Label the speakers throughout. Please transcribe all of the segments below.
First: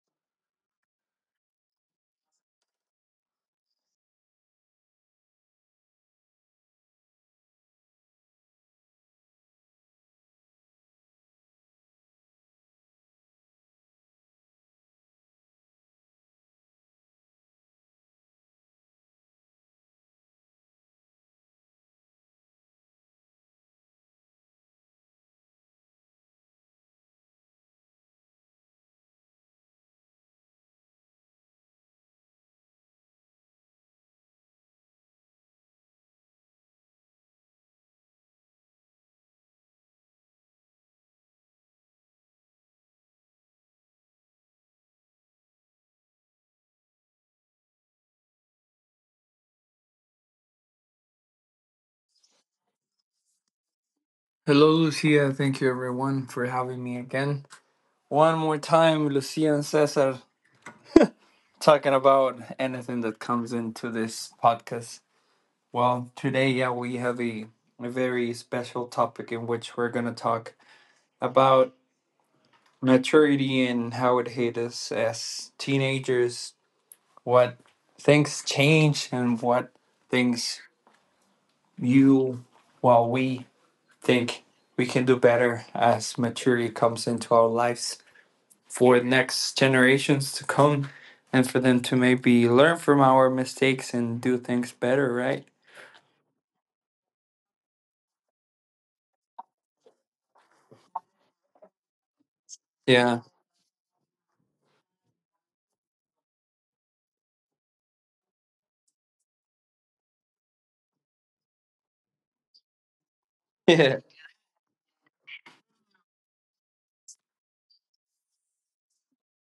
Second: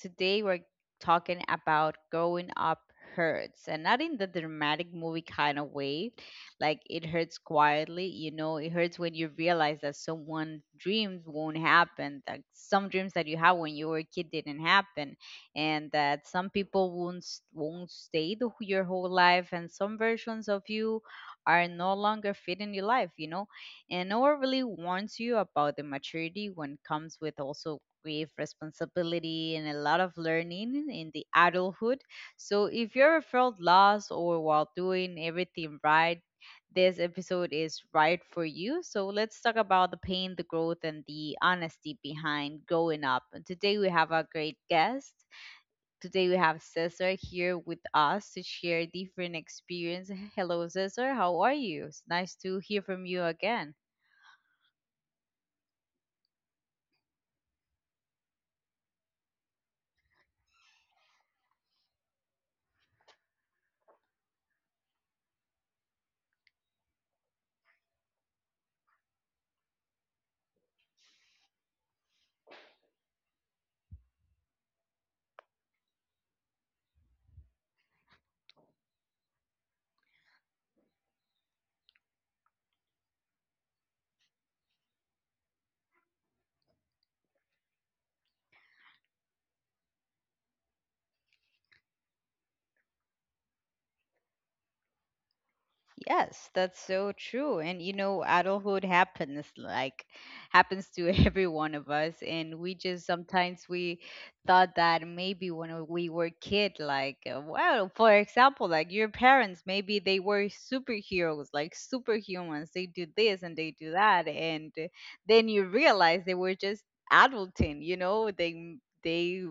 Speaker 1: Today, we're talking about growing up hurts and not in the dramatic movie kind of way. Like, it hurts quietly. You know, it hurts when you realize that someone's dreams won't happen, that some dreams that you had when you were a kid didn't happen, and that some people won't stay your whole life, and some versions of you are no longer fit in your life, you know? And no one really warns you about the maturity when comes with also grave responsibility and a lot of learning in the adulthood. So if you ever felt lost or while doing everything right, this episode is right for you. So let's talk about the pain, the growth, and the honesty behind growing up. And today we have a great guest. Today we have Cesar here with us to share different experience. Hello, Cesar. How are you? It's nice to hear from you again.
Speaker 2: Hello, Lucia. Thank you, everyone, for having me again. One more time, Lucia and Cesar talking about anything that comes into this podcast. Well, today, yeah, we have a very special topic in which we're going to talk about maturity and how it hit us as teenagers, what things change, and what things you, we think we can do better as maturity comes into our lives, for next generations to come and for them to maybe learn from our mistakes and do things better, right?
Speaker 1: Yes, that's so true. And you know, adulthood happens like happens to every one of us, and we just
Speaker 2: Yeah.
Speaker 1: sometimes we thought that maybe when we were kid, like well, for example, like your parents maybe they were superheroes, like superhumans. They do this and they do
Speaker 2: Yeah,
Speaker 1: that, and then you realize they were just adulting, you know, they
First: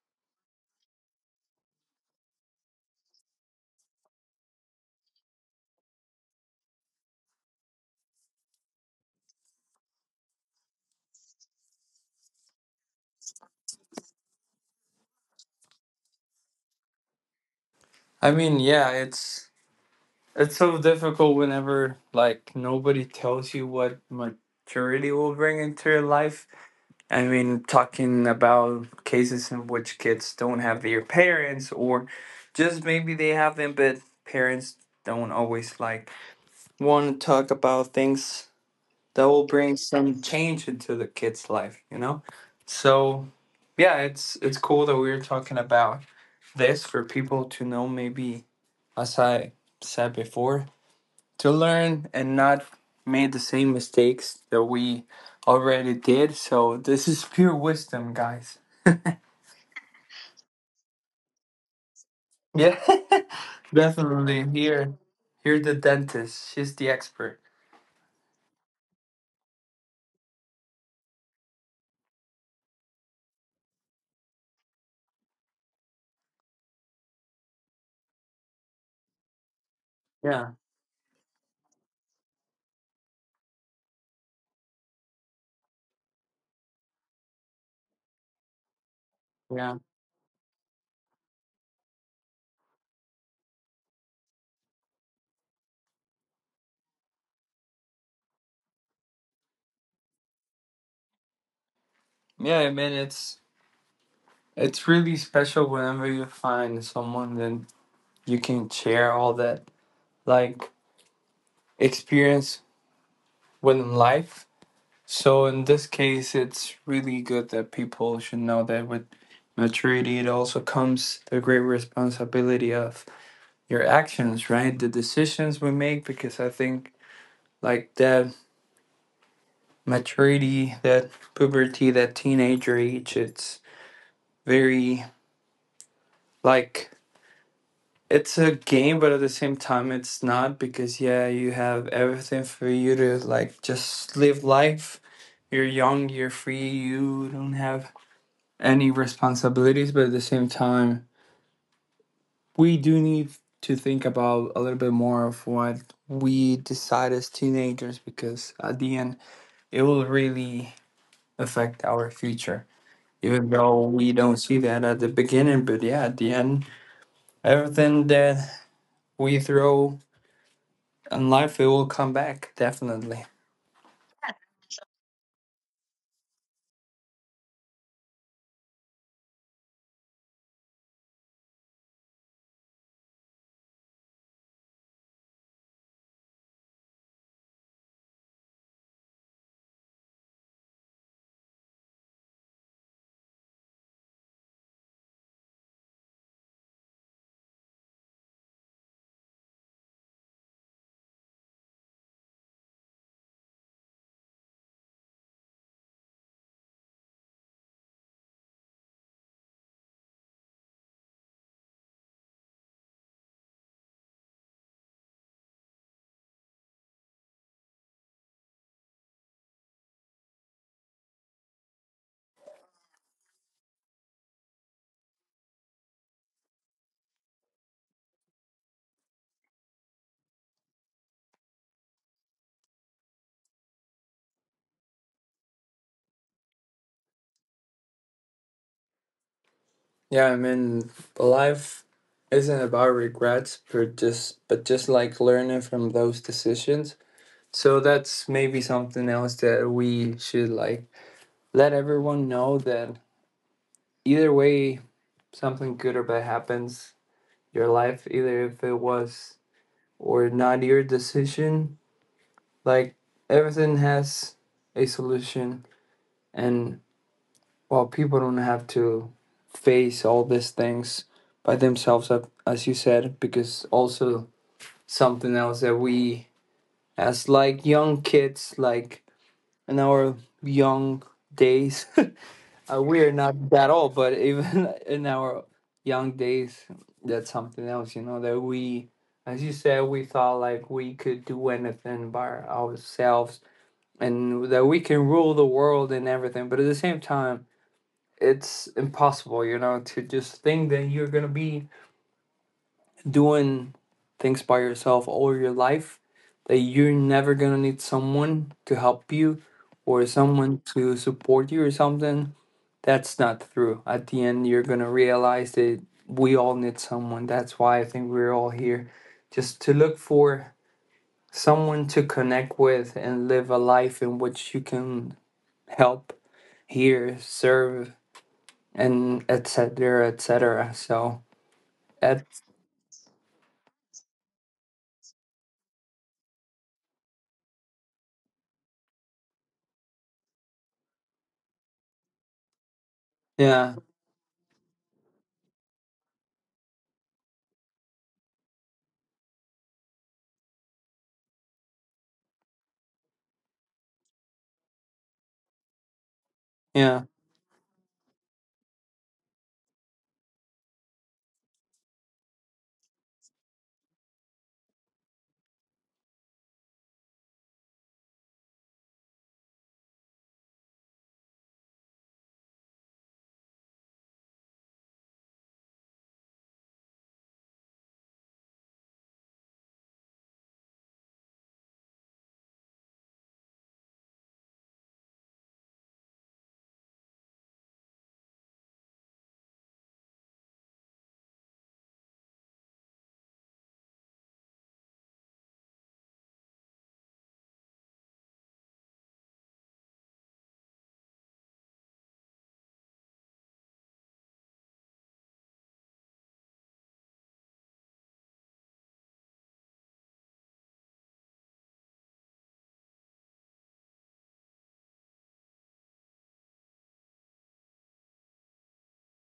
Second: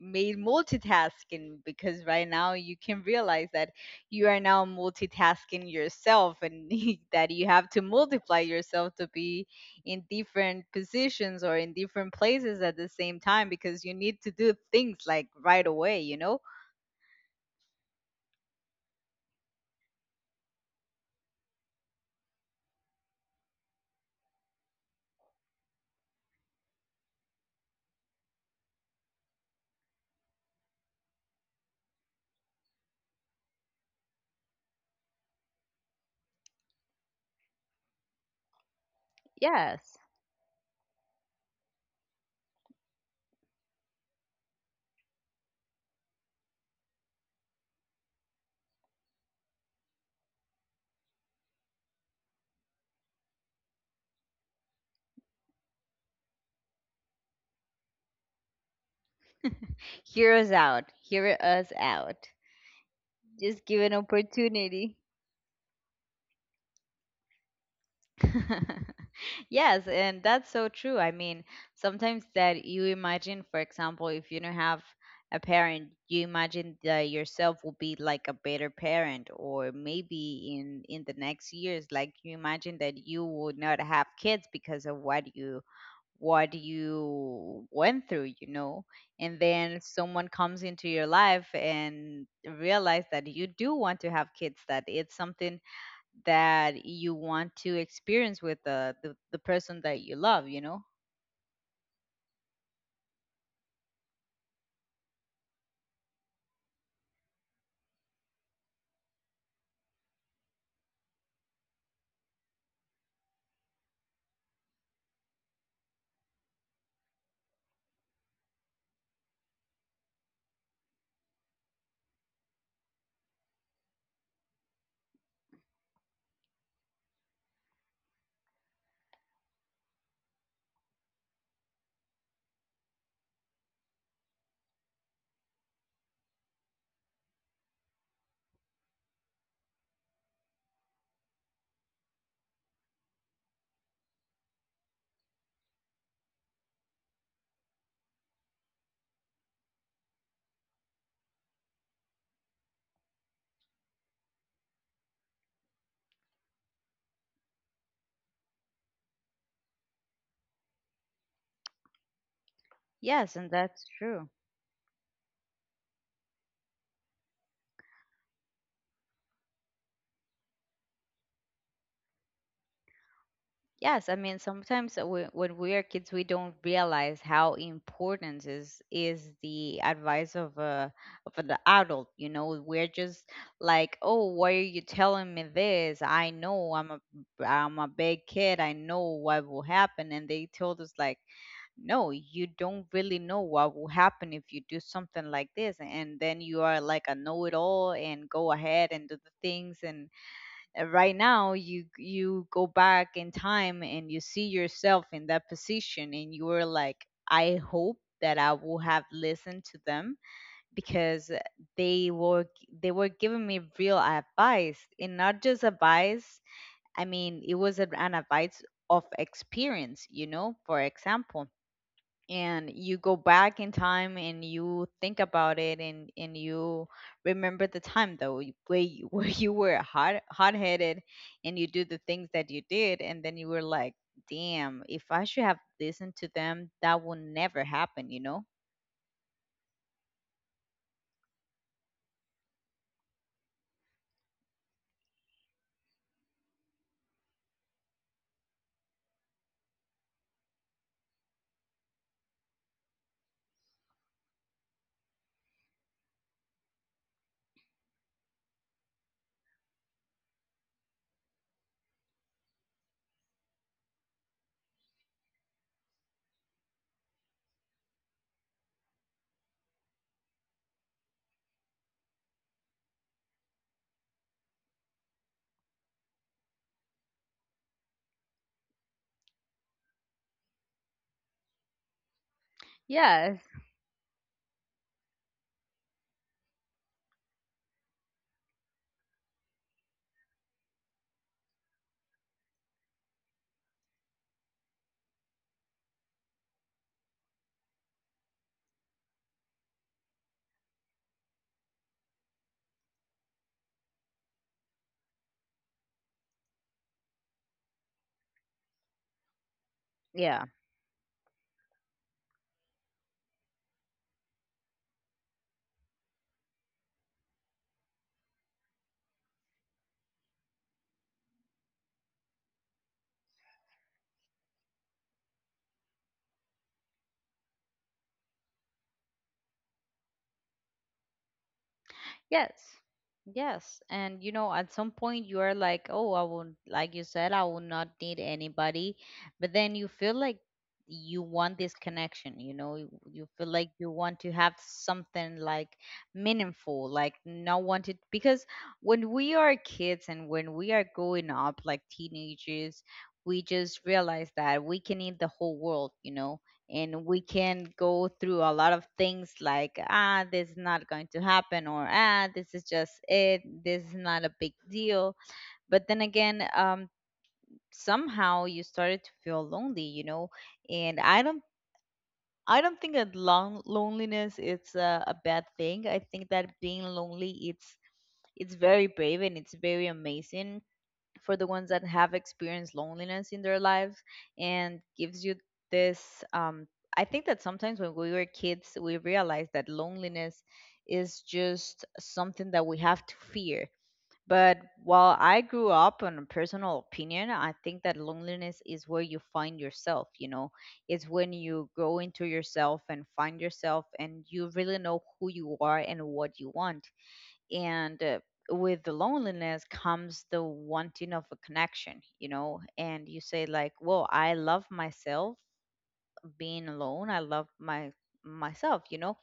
Speaker 1: made multitasking, because right now you can realize that you are now multitasking yourself and that you have to multiply yourself to be in different positions or in different places at the same time, because you need to do things like right away, you know?
Speaker 2: I mean, yeah, it's so difficult whenever, like, nobody tells you what maturity will bring into your life. I mean, talking about cases in which kids don't have their parents, or just maybe they have them but parents don't always like want to talk about things that will bring
Speaker 1: Yes.
Speaker 2: some change into the kid's life, you know. So yeah, it's cool that we're talking about this for people to know, maybe, as I said before, to learn and not made the same mistakes that we already did. So this is pure wisdom, guys.
Speaker 1: Hear us out. Hear us out.
Speaker 2: Yeah.
Speaker 1: Just give an
Speaker 2: Definitely. here
Speaker 1: opportunity.
Speaker 2: here the dentist, she's the expert.
Speaker 1: Yes, and that's so true. I mean, sometimes that you imagine, for example, if you don't have a parent, you imagine that yourself will be like a better parent, or
Speaker 2: Yeah,
Speaker 1: maybe in the next years, like you imagine that you would not have kids because of what you went through, you know. And
Speaker 2: yeah,
Speaker 1: then someone comes into your life and realize that you do want to have kids, that it's something that you want to experience with the person that you love.
Speaker 2: yeah, I mean, it's really special whenever you find someone that you can share all that, like, experience within life. So in this case, it's really good that people should know that with maturity, it also comes the great responsibility of your actions, right? The decisions we make, because I think, like, that maturity, that puberty, that teenager age, it's very, like, it's a game, but at the same time, it's not, because, yeah, you have everything for you to like just live life. You're young, you're free, you don't have any responsibilities, but at the same time, we do need to think about a little bit more of what we decide as teenagers, because at the end, it will really affect our future.
Speaker 1: Yes,
Speaker 2: Even
Speaker 1: and
Speaker 2: though
Speaker 1: that's
Speaker 2: we
Speaker 1: true.
Speaker 2: don't see that at the beginning, but yeah, at the end, everything that we throw and life, it will come back, definitely.
Speaker 1: Yes, I mean, sometimes when we are kids we don't realize how important is the advice of a of an adult, you know? We're just like, oh, why are you telling me this? I know, I'm a big kid, I know what will happen. And they told us like, no, you don't really know what will happen if you do something like this. And then you are like a know-it-all and go ahead and do the things. And right now, you go back in time and you see yourself in that position, and you're like, I hope that I will have listened to them, because they were they were giving me real advice, and not just advice. I mean, it was an advice of experience, you know. For example, and you go back in time and you think about it, and you remember the time, though you- where you, where you were hot-headed and you do the things that you did. And then you were like, damn, if I should have listened to them, that would never happen.
Speaker 2: Yeah, I mean, life isn't about regrets, but just, but just like learning from those decisions. So that's maybe something else that we should like let everyone know, that either way, something good or bad happens your life, either if it was or not your decision, like, everything has a solution. And, well, people don't have to face all these things by themselves, as you said, because also something else that we, as, like, young kids, like, in our young days, we are
Speaker 1: Yes.
Speaker 2: not that old, but even in our young days, that's something else, you know, that we, as you said, we thought like we could do anything by ourselves and that we can rule the world and everything. But at the same time, it's impossible, you know, to just think that you're gonna be doing things by yourself all your life, that you're never gonna need someone to help you or someone to support you or something. That's not true. At the end, you're gonna realize that we all need someone. That's why I think we're all here, just to look for someone to connect with and live a life in which you can help, hear, serve, and et cetera, et cetera. So that,
Speaker 1: Yes. Yes. And you know, at some point you are like, oh, I will, like you said, I will not need anybody. But then you feel like you want this connection, you know, you feel like
Speaker 2: yeah,
Speaker 1: you want to have something like meaningful, like not wanted. Because when we are kids and when we are growing up, like teenagers, we just realize that we can need the whole world, you know,
Speaker 2: yeah,
Speaker 1: and we can go through a lot of things like, ah, this is not going to happen, or ah, this is just it, this is not a big deal. But then again, somehow you started to feel lonely, you know. And I don't think that long loneliness is a bad thing. I think that being lonely, it's very brave and it's very amazing for the ones that have experienced loneliness in their lives, and gives you this I think that sometimes when we were kids we realized that loneliness is just something that we have to fear. But while I grew up, on a personal opinion, I think that loneliness is where you find yourself, you know. It's when you go into yourself and find yourself and you really know who you are and what you want. And with the loneliness comes the wanting of a connection, you know. And you say like, well, I love myself, being alone, I love my myself, you know.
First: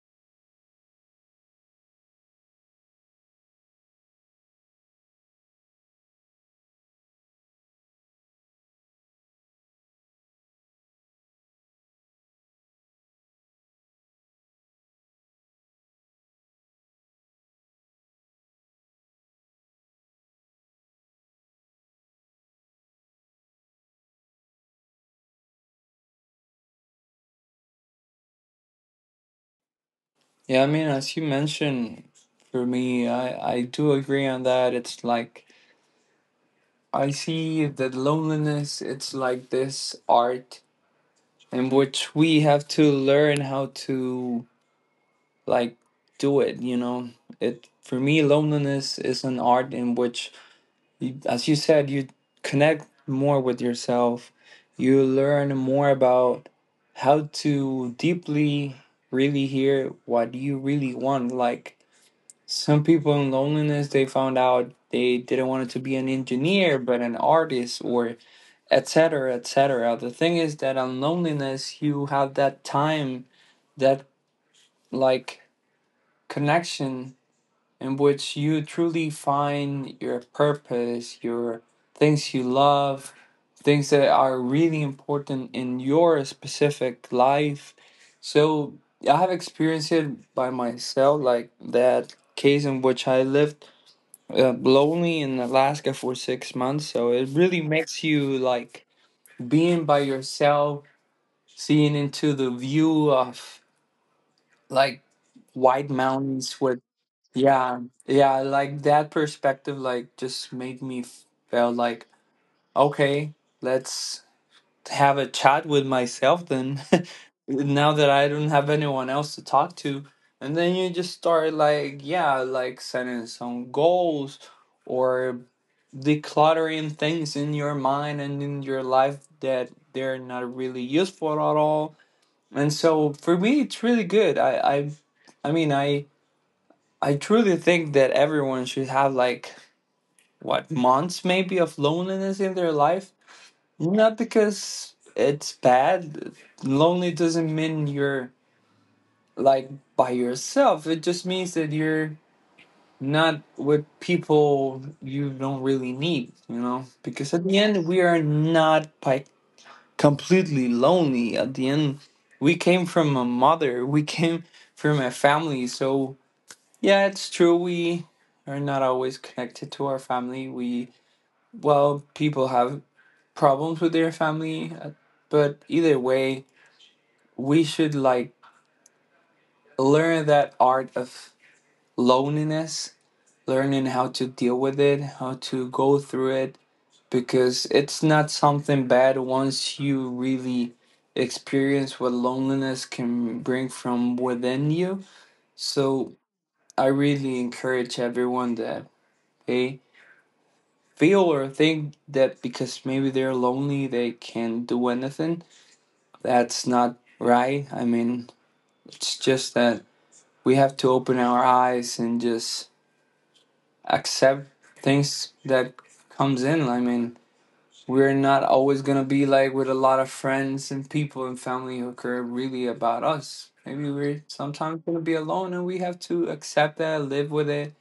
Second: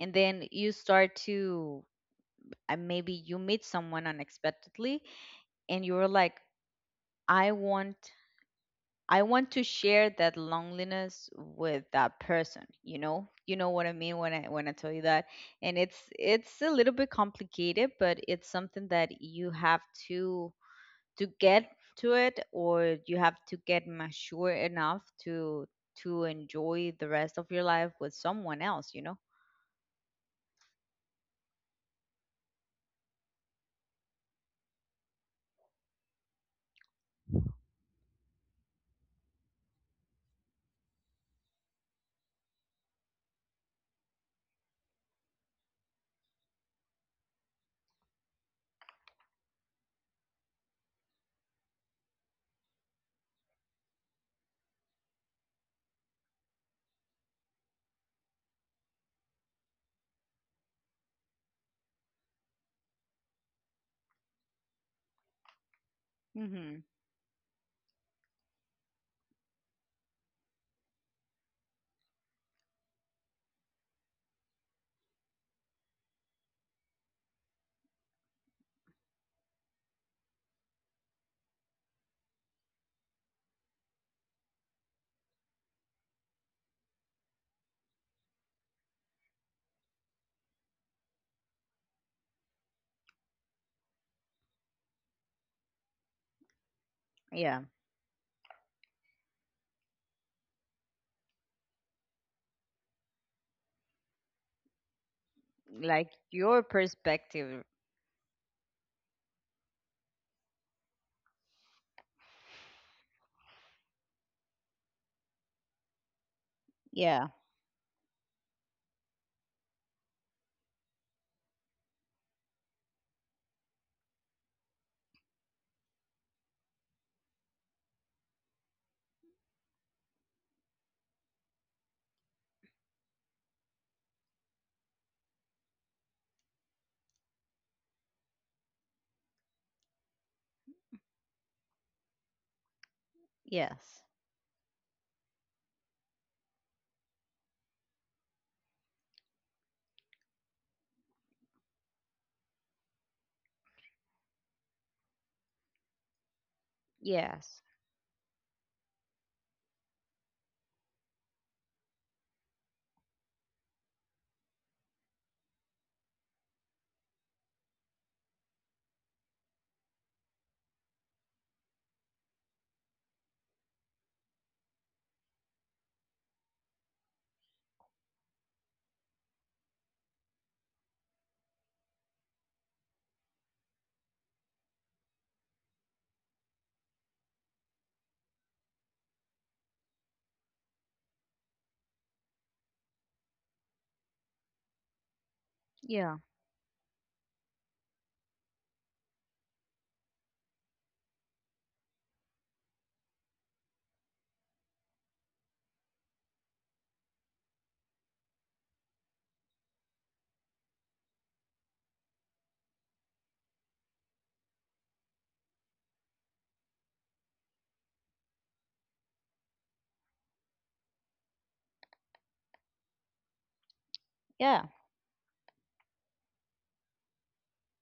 Speaker 1: And then you start to and maybe you meet someone unexpectedly, and you're like, i want I want to share that loneliness with that person. You know what I mean when I tell you that. And it's a little bit complicated, but it's something that you have to to get to it, or you have to get mature enough to enjoy the rest of your life with someone else.
Speaker 2: yeah. I mean, as you mentioned, for me, I do agree on that. It's like I see that loneliness. It's like this art in which we have to learn how to, like, do it. You know, it for me, loneliness is an art in which you, as you said, you connect more with yourself. You learn more about how to deeply really hear what you really want. Like, some people in loneliness, they found out they didn't want to be an engineer,
Speaker 1: Hmm.
Speaker 2: but an artist, or etc., etc. The thing is that on loneliness, you have that time, that, like, connection in which you truly find your purpose, your things you love, things that are really important in your specific life. So I have experienced it by myself, like, that case in which I lived lonely in Alaska for 6 months. So it
Speaker 1: Yeah,
Speaker 2: really makes you like being by yourself, seeing into the view of, like, white
Speaker 1: like
Speaker 2: mountains
Speaker 1: your
Speaker 2: where,
Speaker 1: perspective.
Speaker 2: yeah, yeah, like that perspective, like, just made me feel like, okay, let's have a chat with myself, then.
Speaker 1: Yeah.
Speaker 2: Now that I don't have anyone else to talk to, and then you just start like, yeah, like, setting some goals or decluttering things in your mind and in your life that they're not really useful at all. And so for me, it's really good. I mean, I. I truly think that everyone should have like what months maybe of loneliness in their life.
Speaker 1: Yes.
Speaker 2: Not because it's bad. Lonely doesn't mean you're, like, by yourself. It just means that you're not with people you don't really need, you know? Because at the
Speaker 1: Yes.
Speaker 2: end we are not like completely lonely. At the end we came from a mother, we came from a family, so yeah, it's true. We are not always connected to our family. We, well, people have problems with their family, but either way, we should, like, learn that art of loneliness, learning how to deal with it, how to go through it, because it's not something bad once you really experience what loneliness can bring from within you. So
Speaker 1: Yeah.
Speaker 2: I really encourage everyone that, hey, feel or think that because maybe they're lonely they can't do anything, that's not right. I mean, it's just that we have to open our eyes and just accept things that comes in. I mean, we're not always going to be like with a lot of friends and people and family who care really about us. Maybe we're
Speaker 1: Yeah.
Speaker 2: sometimes going to be alone and we have to accept that, live with it,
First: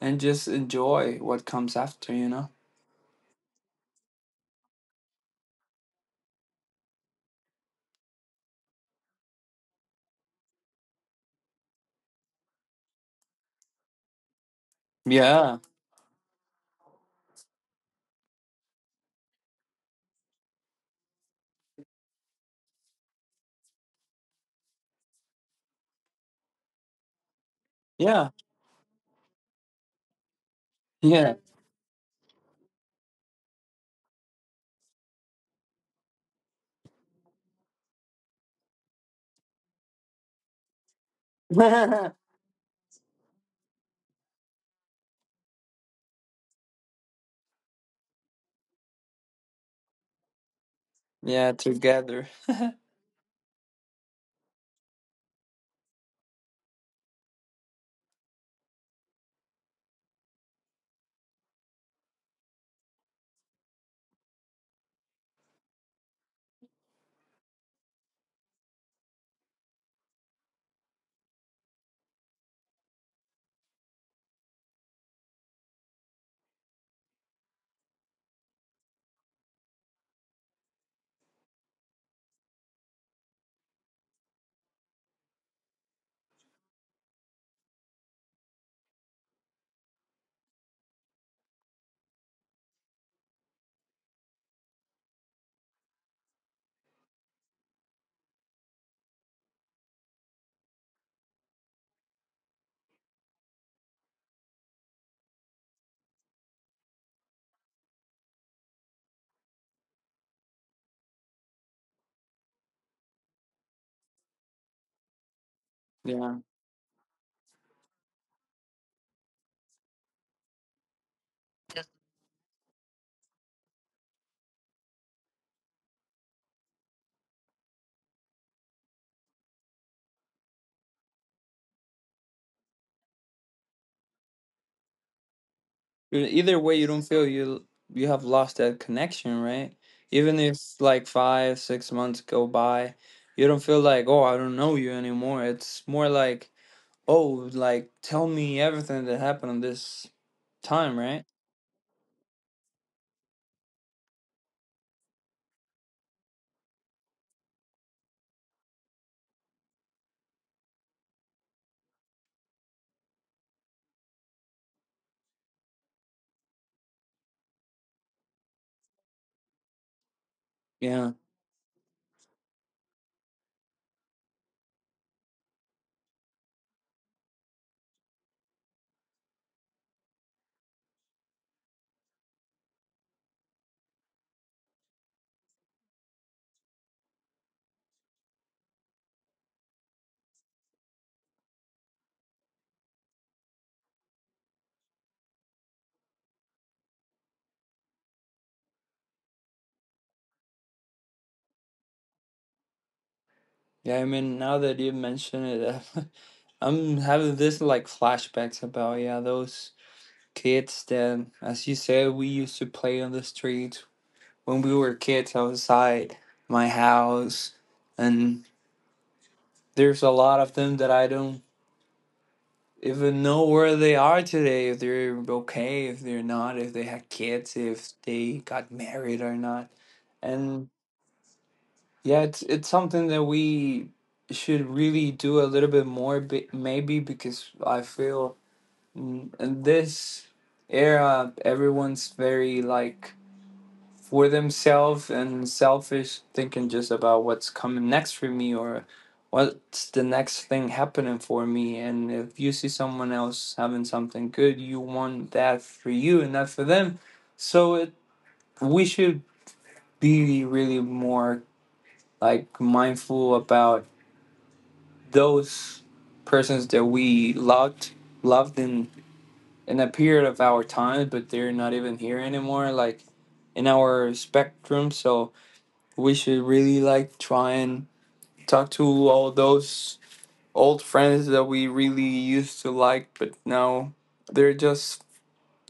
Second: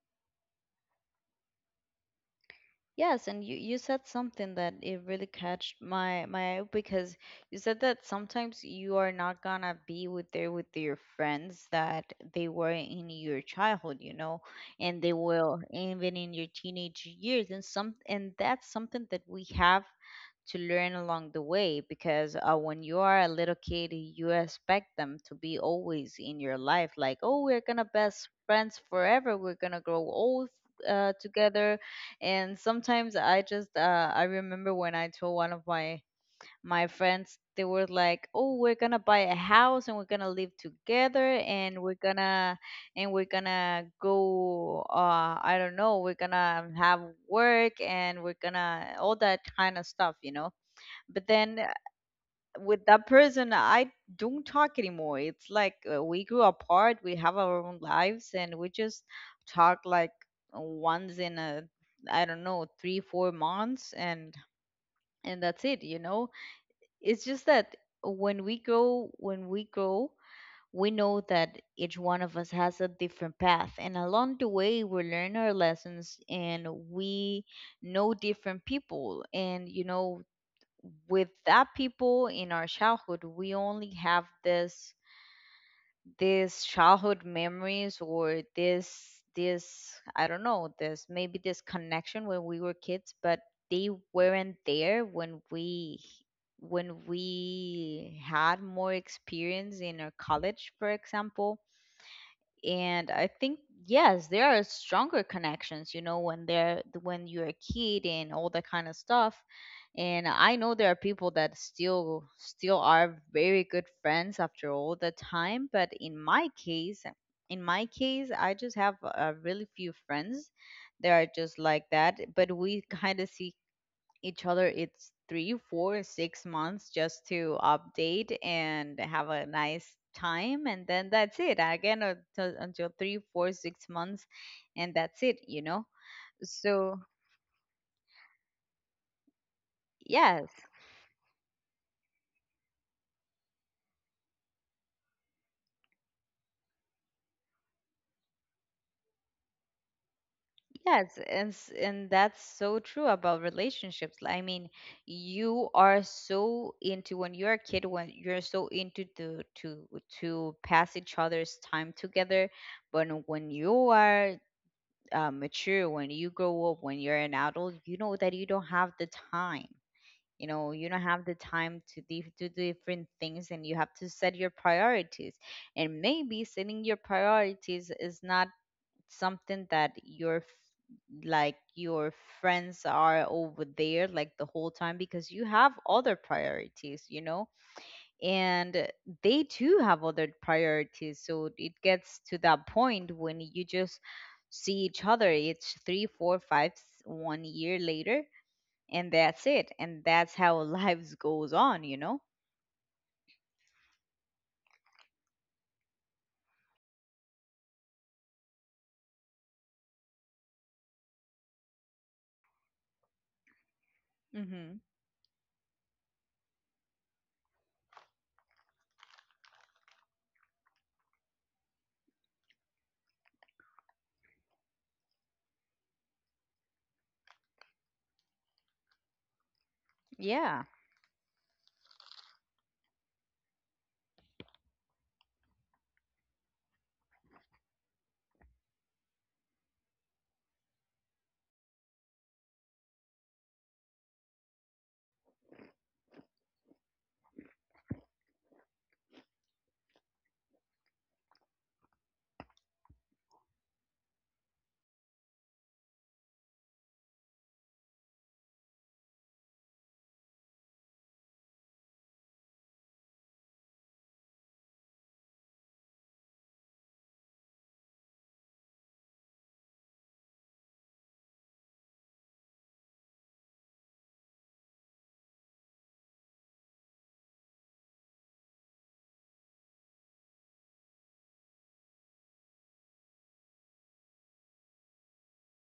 Speaker 2: and just enjoy what comes after, you know.
Speaker 1: Yes, and you said something that it really catched my eye, because you said that sometimes you are not gonna be with your friends that they were in your childhood, you know, and they
Speaker 2: Yeah,
Speaker 1: will, even in your teenage years. And that's something that we have to learn along the way, because when you are a little kid, you expect them to be always in your life. Like, oh, we're gonna
Speaker 2: yeah,
Speaker 1: best friends forever, we're gonna grow old together. And sometimes I just I remember when I told one of my friends, they were like, oh, we're gonna buy a house and we're gonna live together, and we're
Speaker 2: yeah.
Speaker 1: gonna and we're gonna go, uh, I don't know, we're gonna have work, and we're gonna all that kind of stuff, you know. But
Speaker 2: Yeah,
Speaker 1: then
Speaker 2: together.
Speaker 1: with that person I don't talk anymore. It's like we grew apart, we have our own lives, and we just talk like once in a, I don't know, 3-4 months. And that's it, you know. It's just that when we grow, we know that each one of us has a different path, and along the way we learn our lessons and we know different people. And you know, with that people in our childhood we only have this, this childhood memories, or this I don't know, this maybe this connection when we were kids, but they weren't there when we, when we had more experience in our college, for example. And I think, yes, there are stronger connections, you know, when you're a kid and all that kind of stuff. And I know there are people that still are very good friends after all the time, but in
Speaker 2: Yeah.
Speaker 1: my case in my case I just have a really few friends that are just like that, but we kind of see each other, it's 3-4-6 months, just to update and have a nice time. And then that's it again, until 3-4-6 months. And that's it, you know.
Speaker 2: Either way, you
Speaker 1: So
Speaker 2: don't feel you have lost that connection, right? Even
Speaker 1: yes.
Speaker 2: if like 5, 6 months go by, you don't feel like, oh, I don't know you anymore. It's more like, oh, like, tell me everything that happened on this time,
Speaker 1: Yes,
Speaker 2: right?
Speaker 1: and that's so true about relationships. I mean, you are so into when you're a kid, when you're so into to pass each other's time together. But when you are mature, when you grow up, when you're an adult, you know that you don't have the time. You know, you don't
Speaker 2: Yeah.
Speaker 1: have the time to do different things, and you have to set your priorities. And maybe setting your priorities is not something that like your friends are over there like the whole time, because you have other priorities. You know, and they too have other priorities. So it gets to that point when you just see each other, it's three four five one year later. And that's it. And that's how lives goes on.
Speaker 2: Yeah, I mean, now that you mention it, I'm having this like flashbacks about, yeah, those kids that, as you said, we used to play on the streets when we
Speaker 1: Hmm.
Speaker 2: were kids outside my house, and there's a lot of them that I don't even know where they are today, if they're okay, if they're not, if they had kids, if they got married or not.
Speaker 1: Yeah.
Speaker 2: And yeah, it's something that we should really do a little bit more, maybe, because I feel, in this era everyone's very, like, for themselves and selfish, thinking just about what's coming next for me or what's the next thing happening for me. And if you see someone else having something good, you want that for you and not for them. So it, we should be really more, like, mindful about those persons that we loved, loved in a period of our time, but they're not even here anymore. Like, in our spectrum. So we should really, like, try and talk to all those old friends that we really used to like, but now they're just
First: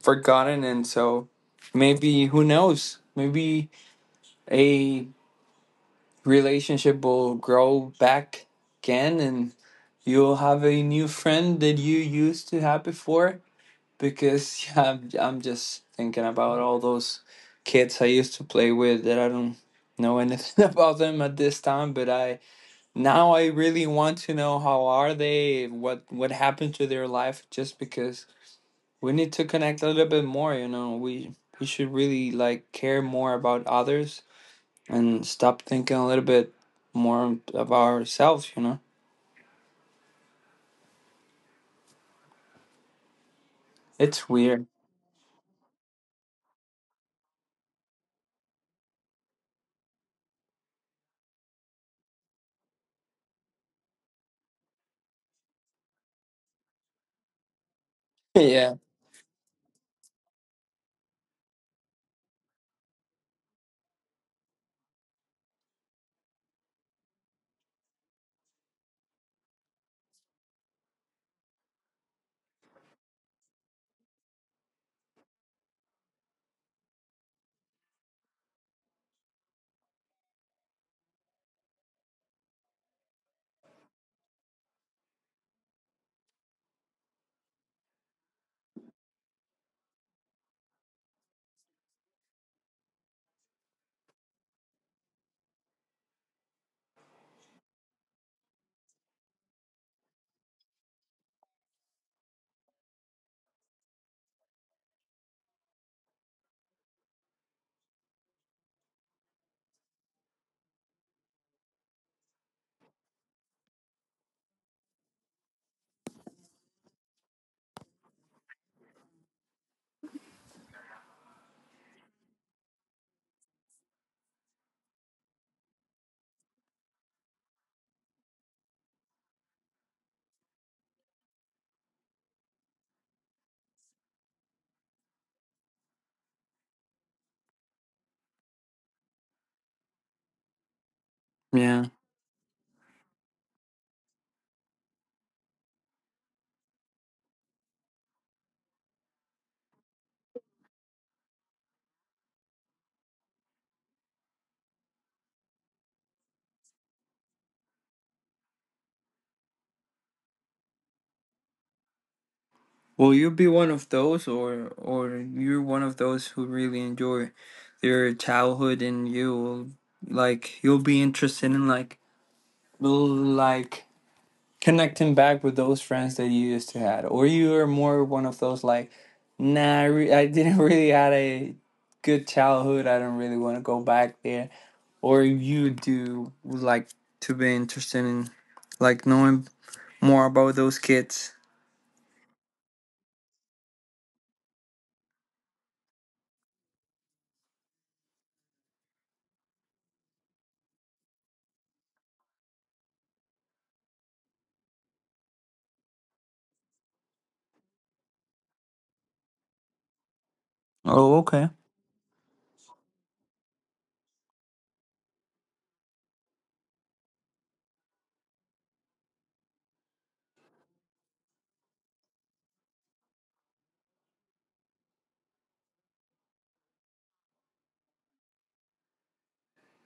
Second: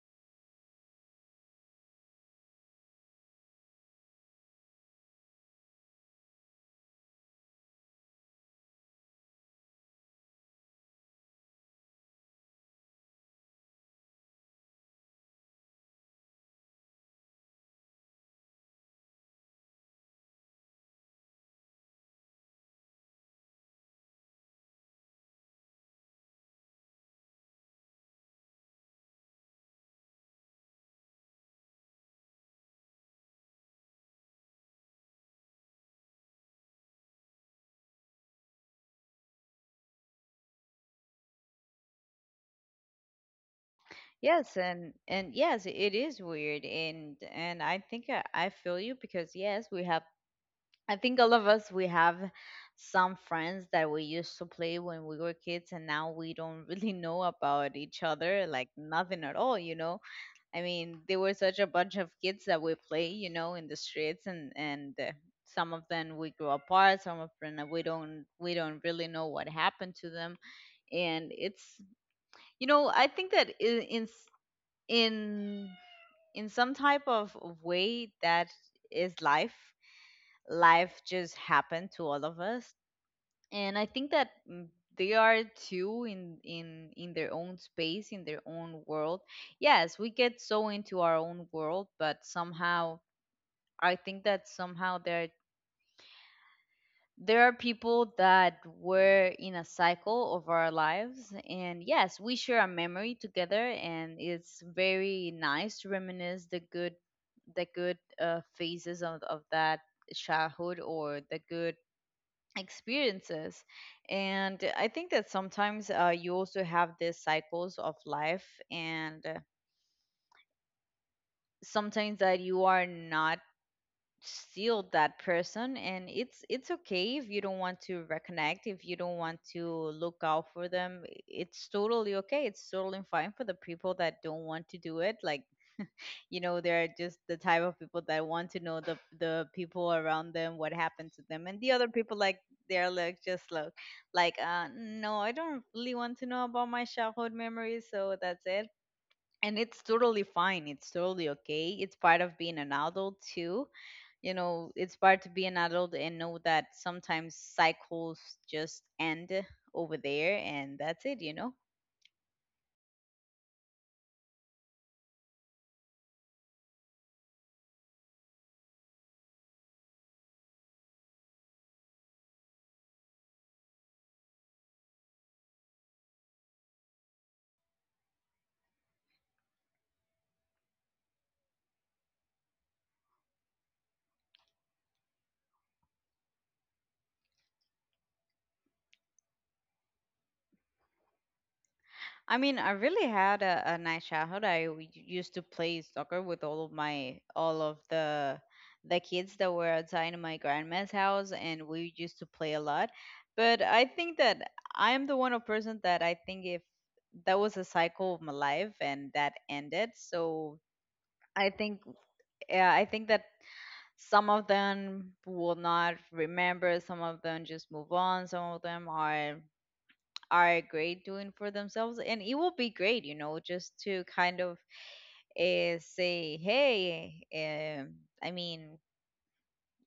Speaker 2: forgotten. And so, maybe, who knows, maybe a relationship will grow back again and you'll have a new friend that you used to have before, because yeah, I'm, just thinking about all those kids I used to play with that I don't know anything about them at this time, but I now I really want to know how are they, what happened to their life, just because we need to connect a little bit more, you know. We should really, like, care more about others and stop thinking a little bit more about ourselves, you know. It's
Speaker 1: Yes.
Speaker 2: weird.
Speaker 1: And yes, it is weird. And I think I feel you, because yes, we have, I think all of us, we have some friends that we used to play when we were kids, and now we don't really know about each other, like
Speaker 2: Yeah.
Speaker 1: nothing at all. I mean, there were such a bunch of kids that we play, you know, in the streets and some of them we grew apart, some of them we don't really know what happened to them and it's. I think that in, in some type of way that is life just happened to all of us. And I think that they are too in their own space, in their own world. Yes, we get so into our own world, but somehow I think that somehow there are people that were in a cycle of our lives, and yes, we share a memory together, and it's very nice to reminisce the good the good phases of that childhood, or the good experiences. And I think that sometimes you also have these cycles of life, and sometimes that you are not still that person, and it's okay if you don't want to reconnect, if you don't want to look out for them. It's totally okay, it's totally fine for the people that don't want to do it. Like, you know, they're just the type of people that want to know the people around them, what happened to them, and the other
Speaker 2: Yeah.
Speaker 1: people like they're like just look, like, no, I don't really want to know about my childhood memories, so that's it. And it's totally fine, it's totally okay, it's part of being an adult too. You know, it's part to be an adult and know that sometimes cycles just end over there, and that's it, you know.
Speaker 2: Will you be one of those, or you're one of those who really enjoy your childhood and you, you'll be interested in like connecting back with those friends that you used to had? Or you are more one of those like, nah, I didn't really had a good childhood, I don't really want to go back there? Or you do like to be interested in like knowing more about those kids?
Speaker 1: I mean, I really had a nice childhood. I used to play soccer with all of my all of the kids that were outside of my grandma's house, and we used to play a lot. But I think that I'm the one of person that I think if that was a cycle of my life and that ended, so
Speaker 2: Oh, okay.
Speaker 1: I think yeah, I think that some of them will not remember, some of them just move on, some of them are great doing for themselves, and it will be great, you know, just to kind of say hey, I mean,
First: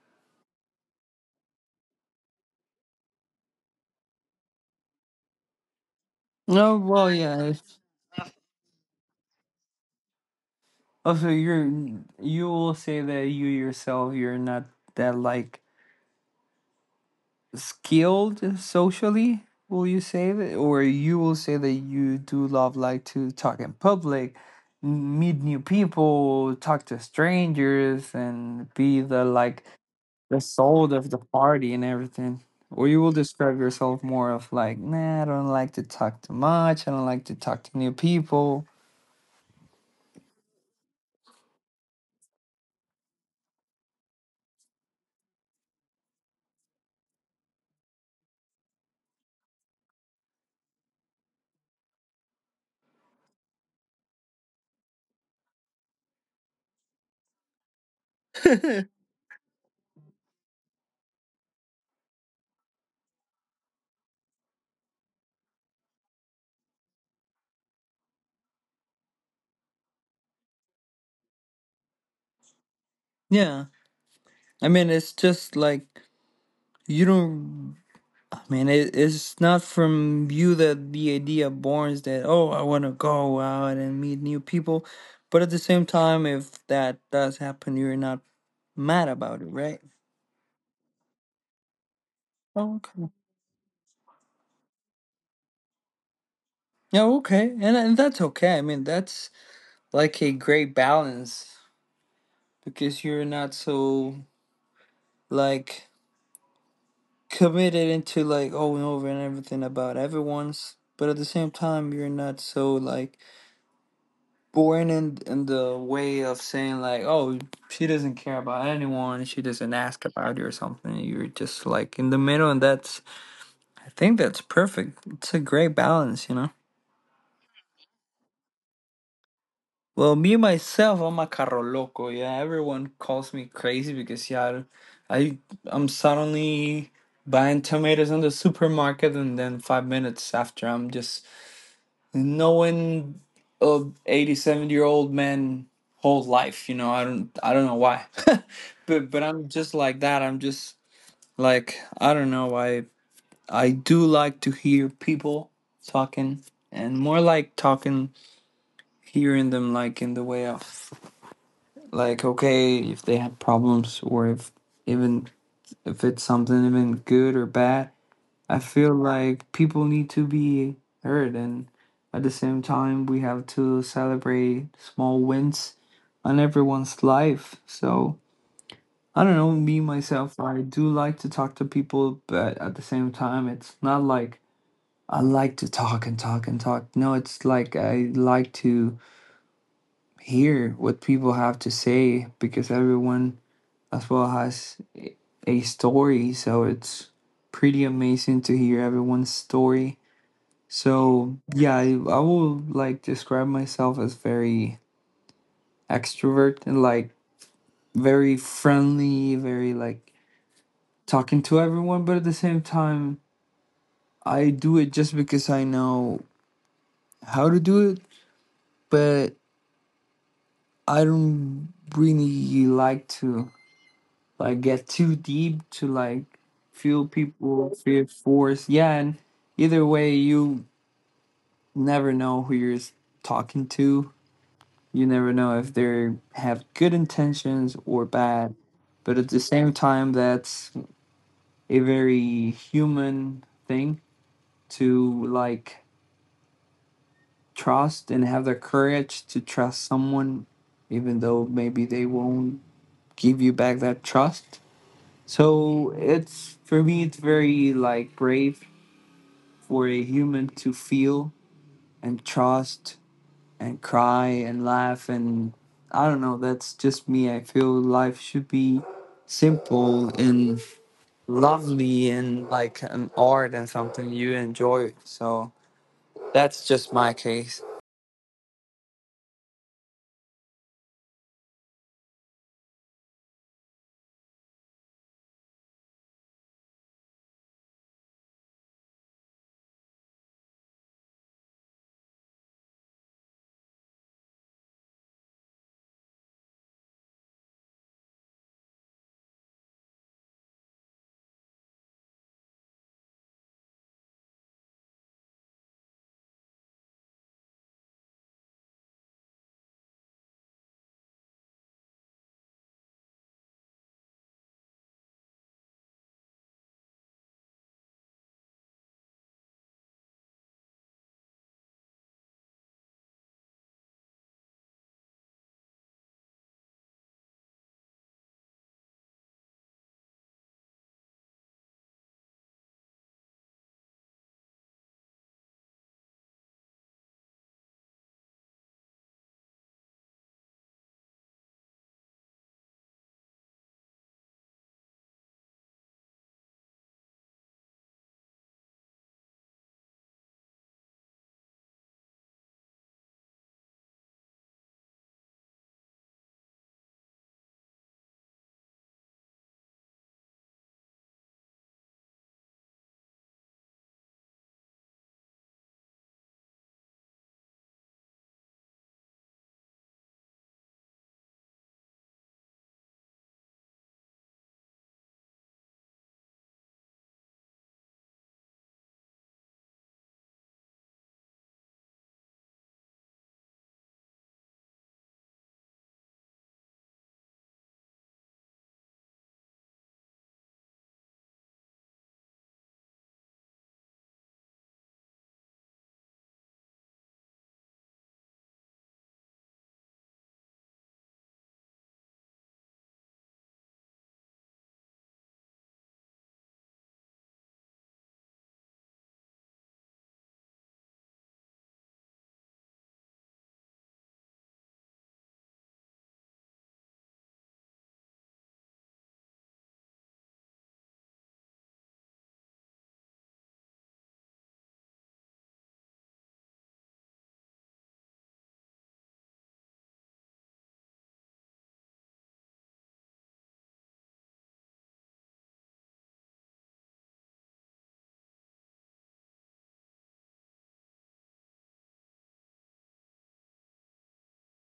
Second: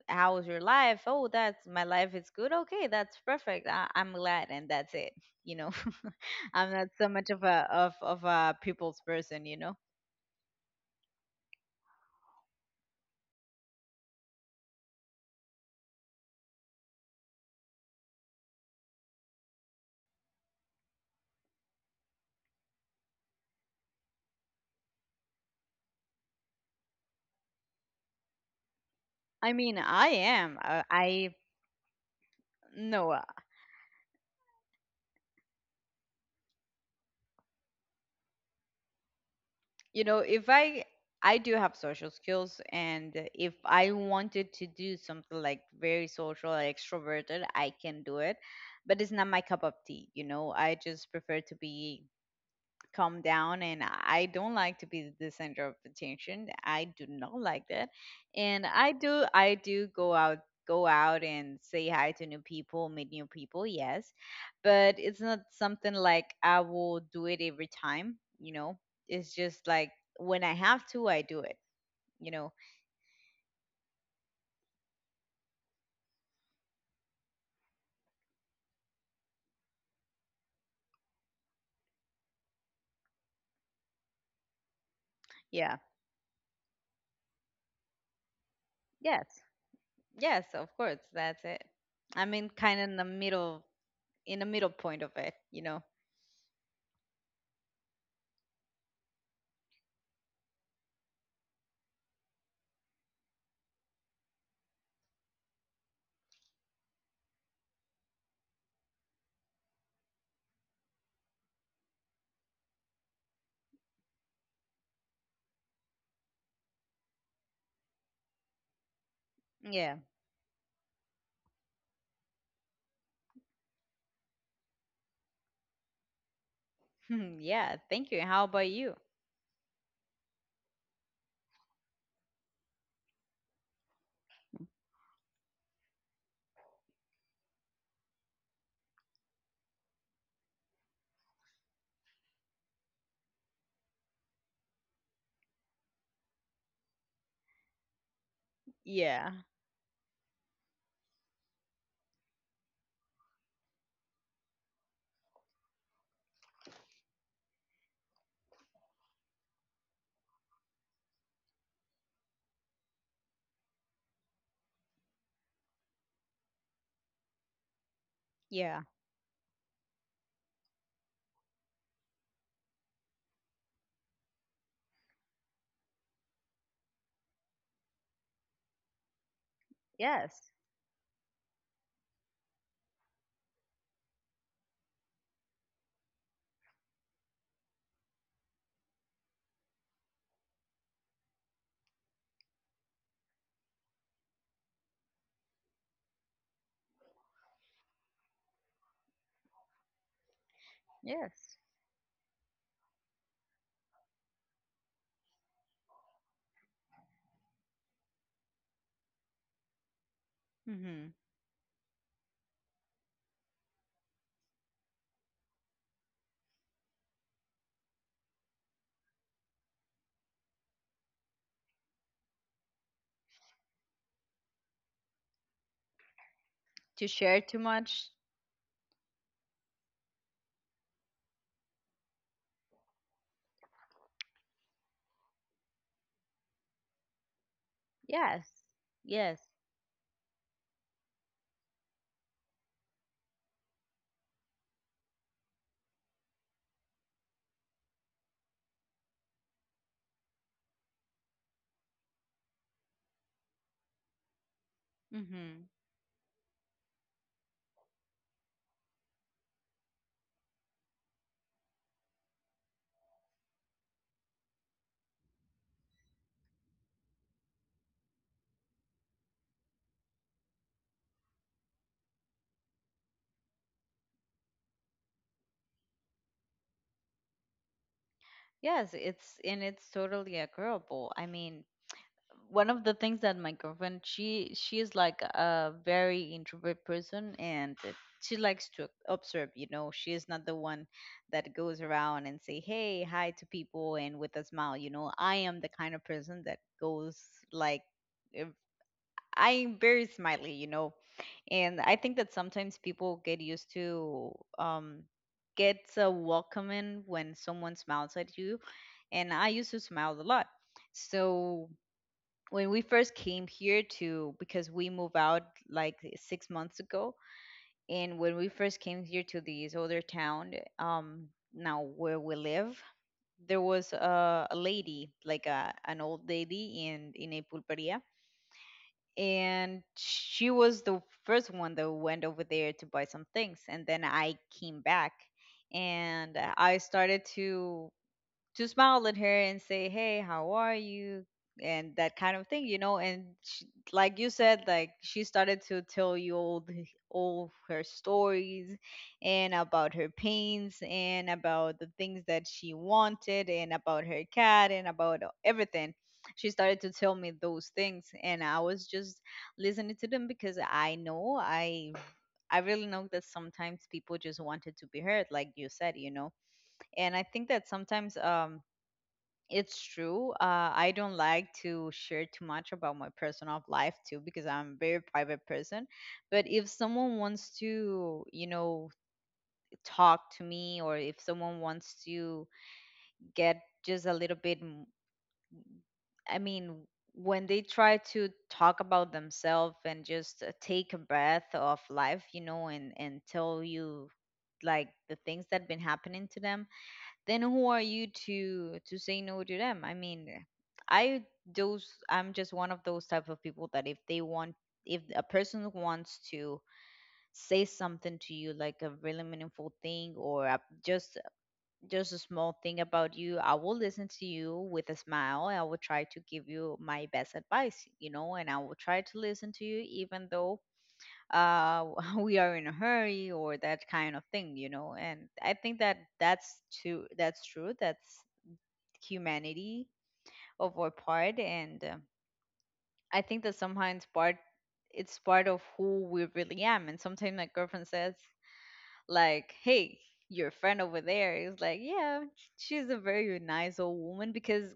Speaker 1: how was your life? Oh, that's my life is good. Okay, that's perfect. I'm glad and that's it, you know. I'm
Speaker 2: No,
Speaker 1: not so
Speaker 2: well,
Speaker 1: much
Speaker 2: yeah,
Speaker 1: of a of a people's person, you know.
Speaker 2: also, you're, you will say that you yourself you're not that, like, skilled socially? Will you say that, or you will say that you do love like to talk in public, meet new people, talk to strangers, and be the,
Speaker 1: i
Speaker 2: like,
Speaker 1: mean i
Speaker 2: the
Speaker 1: am uh,
Speaker 2: soul of the
Speaker 1: i
Speaker 2: party and everything? Or you will
Speaker 1: no,
Speaker 2: describe yourself more of like, nah, I don't like to talk too much, I don't like to talk to new people?
Speaker 1: you know, if I I do have social skills, and if I wanted to do something like very social, like extroverted, I can do it, but it's not my cup of tea, you know. I just prefer to be calm down, and I don't like to be the center of attention. I do not like that. And I do I do go out, go out and say hi to new people, meet new people, yes, but it's not something like I will do it every time, you know. It's just like when I have to, I do it, you know.
Speaker 2: Yeah, I mean, it's just like, you don't, it's not from you that the idea borns that, oh, I want to go out and meet new people. But at the
Speaker 1: Yeah,
Speaker 2: same time, if that does happen, you're not mad
Speaker 1: yes.
Speaker 2: about it, right?
Speaker 1: Yes, of course, that's it. I'm in
Speaker 2: Oh,
Speaker 1: kind of in the
Speaker 2: okay.
Speaker 1: middle, in the middle point of it, you know.
Speaker 2: Yeah, okay. And, that's okay. I mean, that's like a great balance because you're not so, like, committed into, like, oh, and over and everything about everyone's. But at the same time, you're not so, like, born in the way of saying like, oh, she doesn't care about anyone, she doesn't
Speaker 1: Yeah.
Speaker 2: ask about you or something. You're just like in the middle, and that's, I think that's perfect. It's a great balance, you know.
Speaker 1: yeah, thank you. How about you?
Speaker 2: Well, me myself, I'm a carro loco. Yeah, everyone calls me crazy because, yeah, I, I'm suddenly buying tomatoes in the supermarket, and then 5 minutes after, I'm just knowing of 80 70-year old men whole life, you know. I don't know why. But
Speaker 1: Yeah.
Speaker 2: I'm just like that. I'm just like, I don't know, I do like to hear people talking, and more like talking, hearing them, like in the way of like, okay, if they have problems, or if, even if it's something even good or bad, I
Speaker 1: Yeah.
Speaker 2: feel like people need to be heard, and at the same time, we have to celebrate small wins on everyone's life. So, I don't know, me myself,
Speaker 1: Yes.
Speaker 2: I do like to talk to people, but at the same time, it's not like I like to talk and talk and talk. No, it's like I like to hear what people have to say, because everyone as well has a story. So, it's pretty amazing to hear everyone's story. So,
Speaker 1: Yes.
Speaker 2: yeah, I will like describe myself as very extrovert and like very friendly, very like
Speaker 1: Mm-hmm.
Speaker 2: talking to everyone, but at the same time, I do it just because I know how to do it, but I don't really like to, like, get too deep, to like feel
Speaker 1: To share too
Speaker 2: people feel
Speaker 1: much.
Speaker 2: forced. Yeah, and either way, you never know who you're talking to. You never know if they have good intentions or
Speaker 1: Yes.
Speaker 2: bad. But at the
Speaker 1: Yes.
Speaker 2: same time, that's a very human thing, to like trust and have the courage to trust someone, even though maybe they won't give you back that trust.
Speaker 1: Mm-hmm.
Speaker 2: So it's, for me, it's very like brave for a human to feel and trust and cry and laugh, and I don't know, that's just me. I feel life should be simple and lovely and like an art and something you enjoy. So that's just my case.
Speaker 1: Yes. It's and it's totally agreeable. I mean, one of the things that my girlfriend she is like a very introvert person, and she likes to observe. You know, she is not the one that goes around and say hey hi to people and with a smile. You know, I am the kind of person that goes like I'm very smiley, you know. And I think that sometimes people get used to um get so welcoming when someone smiles at you. And I used to smile a lot. So when we first came here to because we moved out like six months ago, and when we first came here to this other town, um now where we live, there was a lady, like a, an old lady in a pulperia, and she was the first one that went over there to buy some things, and then I came back and I started to smile at her and say, "Hey, how are you?" and that kind of thing, you know. And she, like you said, like she started to tell you all the, all her stories, and about her pains, and about the things that she wanted, and about her cat, and about everything. She started to tell me those things, and I was just listening to them because I know I. I really know that sometimes people just wanted to be heard, like you said, you know. And I think that sometimes it's true. I don't like to share too much about my personal life too because I'm a very private person. But if someone wants to, you know, talk to me, or if someone wants to get just a little bit, I mean, when they try to talk about themselves and just take a breath of life, you know, and tell you like the things that been happening to them, then who are you to say no to them? I mean, I, those I'm just one of those type of people that if they want, if a person wants to say something to you like a really meaningful thing, or a, just just a small thing about you, I will listen to you with a smile, I will try to give you my best advice, you know, and I will try to listen to you even though uh we are in a hurry or that kind of thing, you know. And I think that that's too, that's true, that's humanity of our part. And I think that sometimes part it's part of who we really am, and sometimes my girlfriend says like hey, your friend over there is like yeah, she's a very nice old woman, because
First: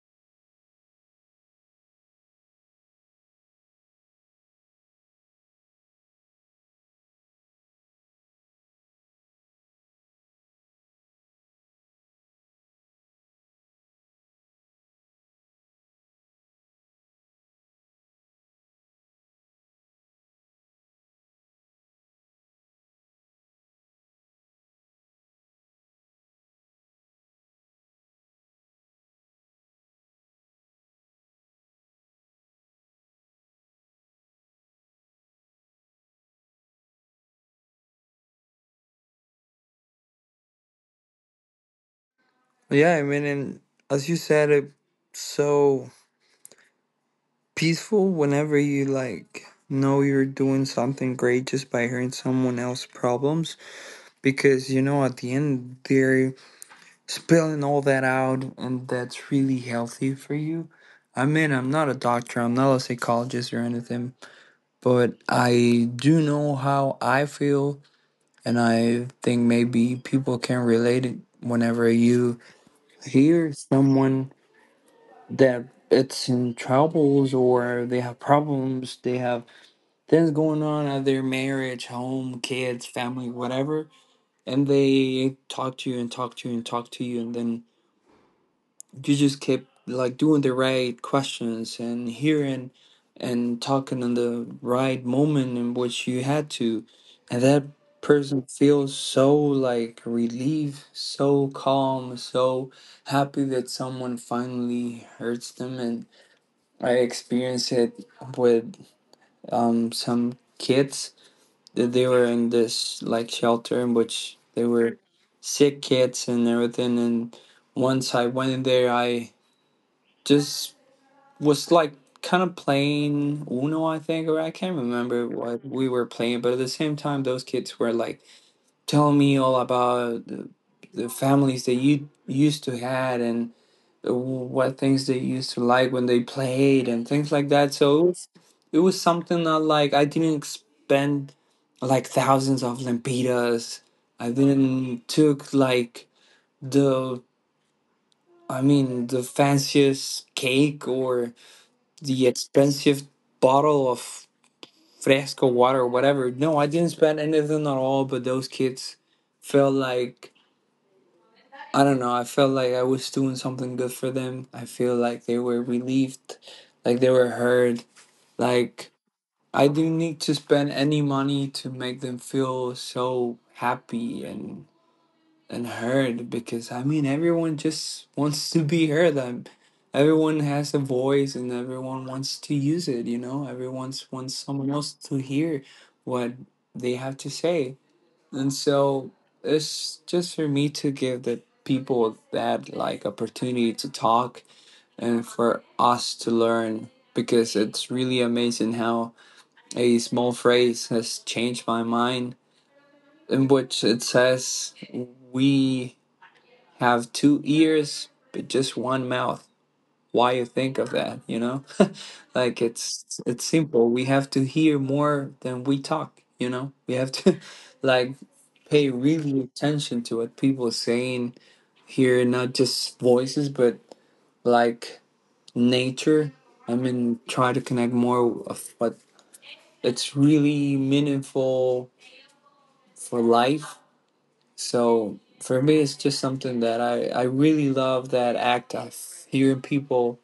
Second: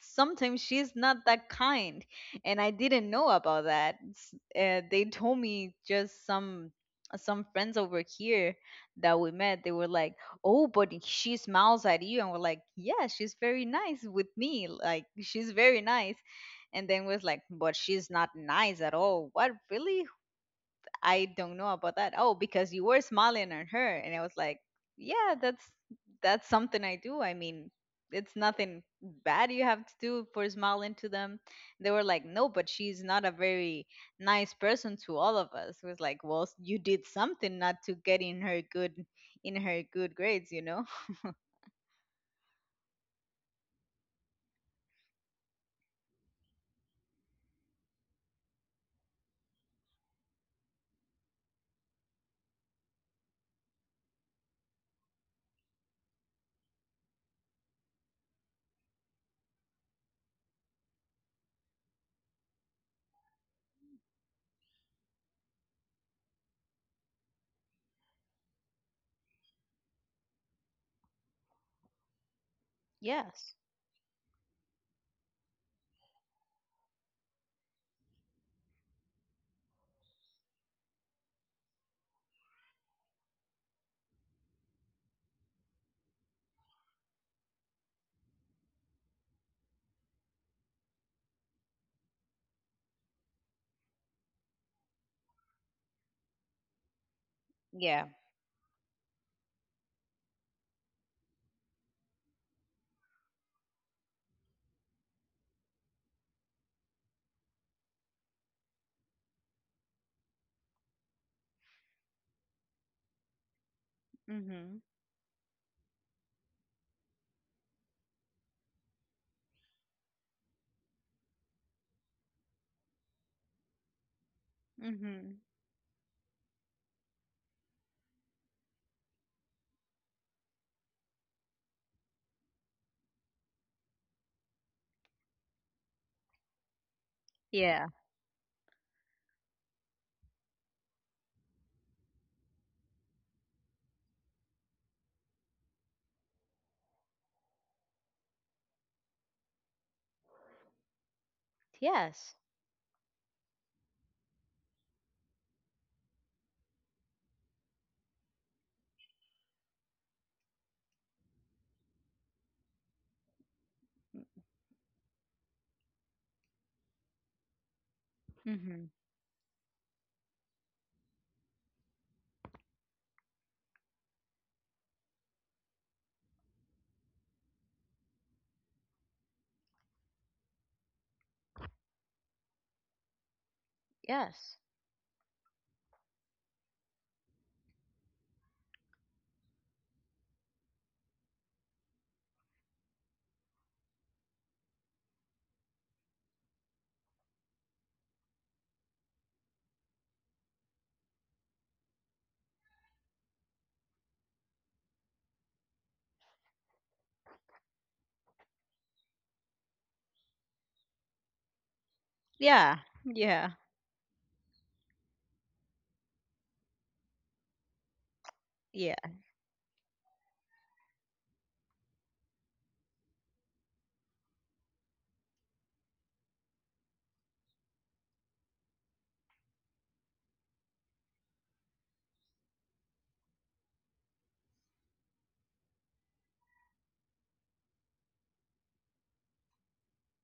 Speaker 1: sometimes she's not that kind. And I didn't know about that. They told me just some friends over here that we met, they were like oh but she smiles at you, and we're like yeah she's very nice with me, like she's very nice. And then was like but she's not nice at all, what, really? I don't know about that. Oh, because you were smiling at her. And I was like, yeah, that's something I do. I mean, it's nothing bad you have to do for smiling to them. They were like, no, but she's not a very nice person to all of us. It was like, well, you did something not to get in her good grades, you know?
Speaker 2: Yeah, I mean, and as you said, it's so peaceful whenever you, like, know you're doing something great just by hearing someone else's problems, because, you know, at the end there spilling all that out, and that's really healthy for you. I mean, I'm not a doctor, I'm not a psychologist or anything, but I do know how I feel, and I think maybe people can relate it, whenever you hear
Speaker 1: Yes.
Speaker 2: someone that it's in troubles, or they have problems, they have things going on at their marriage, home, kids, family, whatever, and they talk to you and talk to you and talk to you, and then you just keep like doing the right questions and hearing and talking in the right moment in which you had to, and that
Speaker 1: Yeah.
Speaker 2: person feels so like relieved, so calm, so happy that someone finally hurts them. And I experienced it with, um, some kids, that they were in this like shelter, in which they
Speaker 1: Mhm.
Speaker 2: were sick kids and everything, and once I went in there, I just was like kind of playing Uno, I think, or I can't remember
Speaker 1: Mhm.
Speaker 2: what we were playing, but at the same time, those kids were like telling me all about the families they you used to had, and what things they used to like when they played and things like that.
Speaker 1: Yeah.
Speaker 2: So it was something that, like, I didn't spend like thousands of lempitas. I didn't took like the, I mean, the fanciest cake, or the
Speaker 1: Yes.
Speaker 2: expensive bottle of fresco water or whatever. No, I didn't spend anything at all, but those kids felt like, I don't know, I felt like I was doing something good for them. I feel like they were relieved, like they were heard.
Speaker 1: Mhm.
Speaker 2: Like, I didn't need to spend any money to make them feel so happy, and. And heard, because, I mean, everyone just wants to be heard. Everyone has a voice and everyone wants to use it. You know, everyone wants
Speaker 1: Yes.
Speaker 2: someone else to hear what they have to say, and so it's just for me to give the people that like opportunity to talk, and for us to learn, because it's really amazing how a small phrase has changed my mind, in which it says, we have two ears but just one mouth. Why you think of that, you know? Like,
Speaker 1: Yeah.
Speaker 2: it's
Speaker 1: Yeah.
Speaker 2: simple, we have to hear more than we talk, you know, we have to like pay
Speaker 1: Yeah.
Speaker 2: really attention to what people are saying, hear not just voices, but like nature. I mean, try to connect more of what it's really meaningful for life. So for me, it's just something that I really love, that act of hearing people.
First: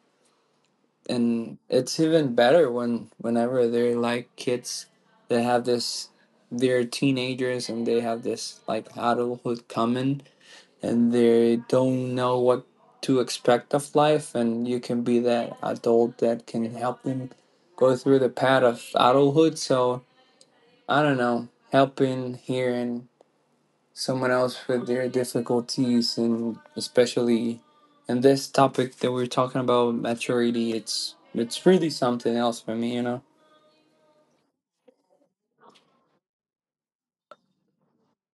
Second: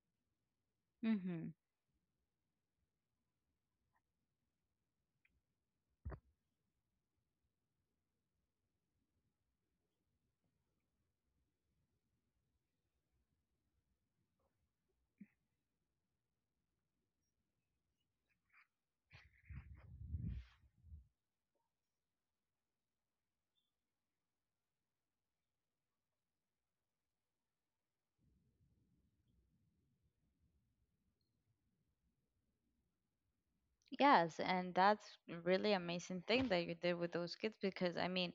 Speaker 1: Mm-hmm.
Speaker 2: And it's even better when whenever they're like kids that have this, they're teenagers and they have this like adulthood coming, and they don't know what to expect of life. And you can be that adult that can help them go through the path of adulthood. So I don't know, helping, hearing someone else with their difficulties, and especially in this topic that we're talking about maturity, it's really something else for me, you know.
Speaker 1: Yes, and that's really amazing thing that you did with those kids because I mean,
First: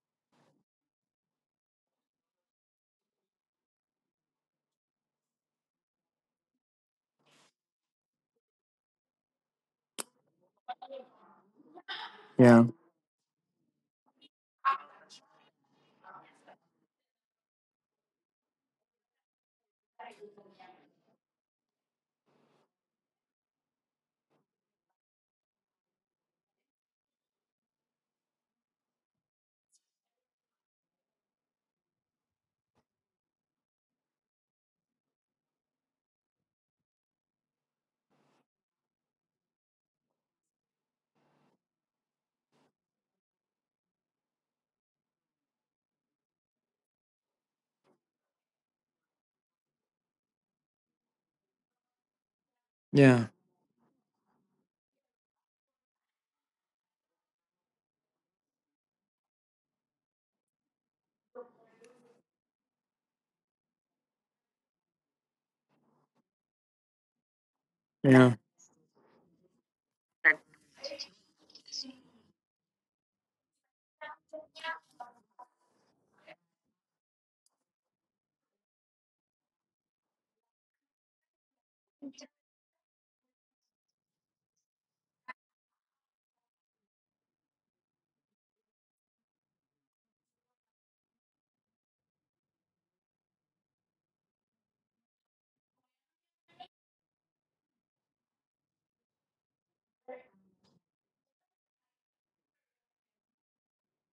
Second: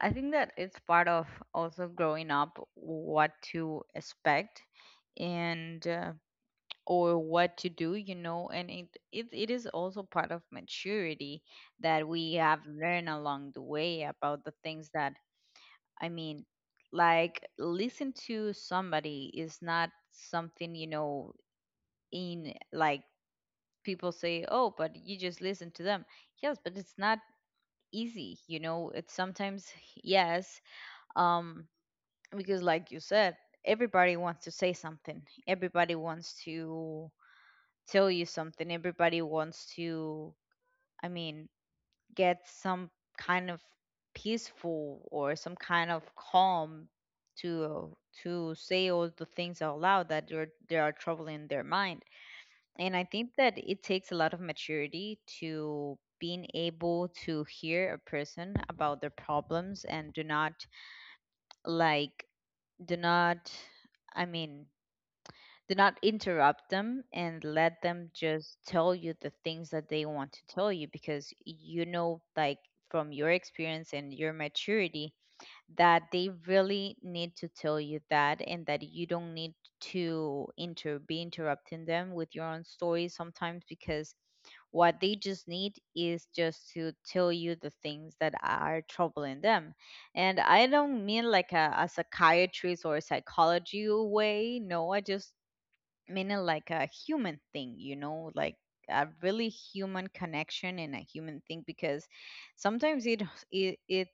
Speaker 1: I think that it's part of also growing up, what to expect, and or what to do, you know. And it it is also part of maturity that we
Speaker 2: Yeah,
Speaker 1: have learned along the way about the things that I mean, like listen to somebody is not something, you know, in like people say, "Oh, but you just listen to them." Yes, but it's not easy, you know. It's sometimes yes, um, because like you said, everybody wants to say something. Everybody wants to tell you something. Everybody wants to, I mean, get some kind of peaceful or some kind of calm to to say all the things out loud that are they are troubling their mind. And I
Speaker 2: yeah,
Speaker 1: think that it takes a lot of maturity to being able to hear a person about their problems and do not like do not I mean do not interrupt them, and let them
Speaker 2: yeah,
Speaker 1: just tell you the things that they want to tell you, because you know, like from your experience and your maturity, that they really need to tell you that, and that you don't need to inter be interrupting them with your own story sometimes, because what they just need is just to tell you the things that are troubling them. And I don't mean like a psychiatrist or a psychology way, no, I just mean it like a human thing, you know, like a really human connection and a human thing, because sometimes it,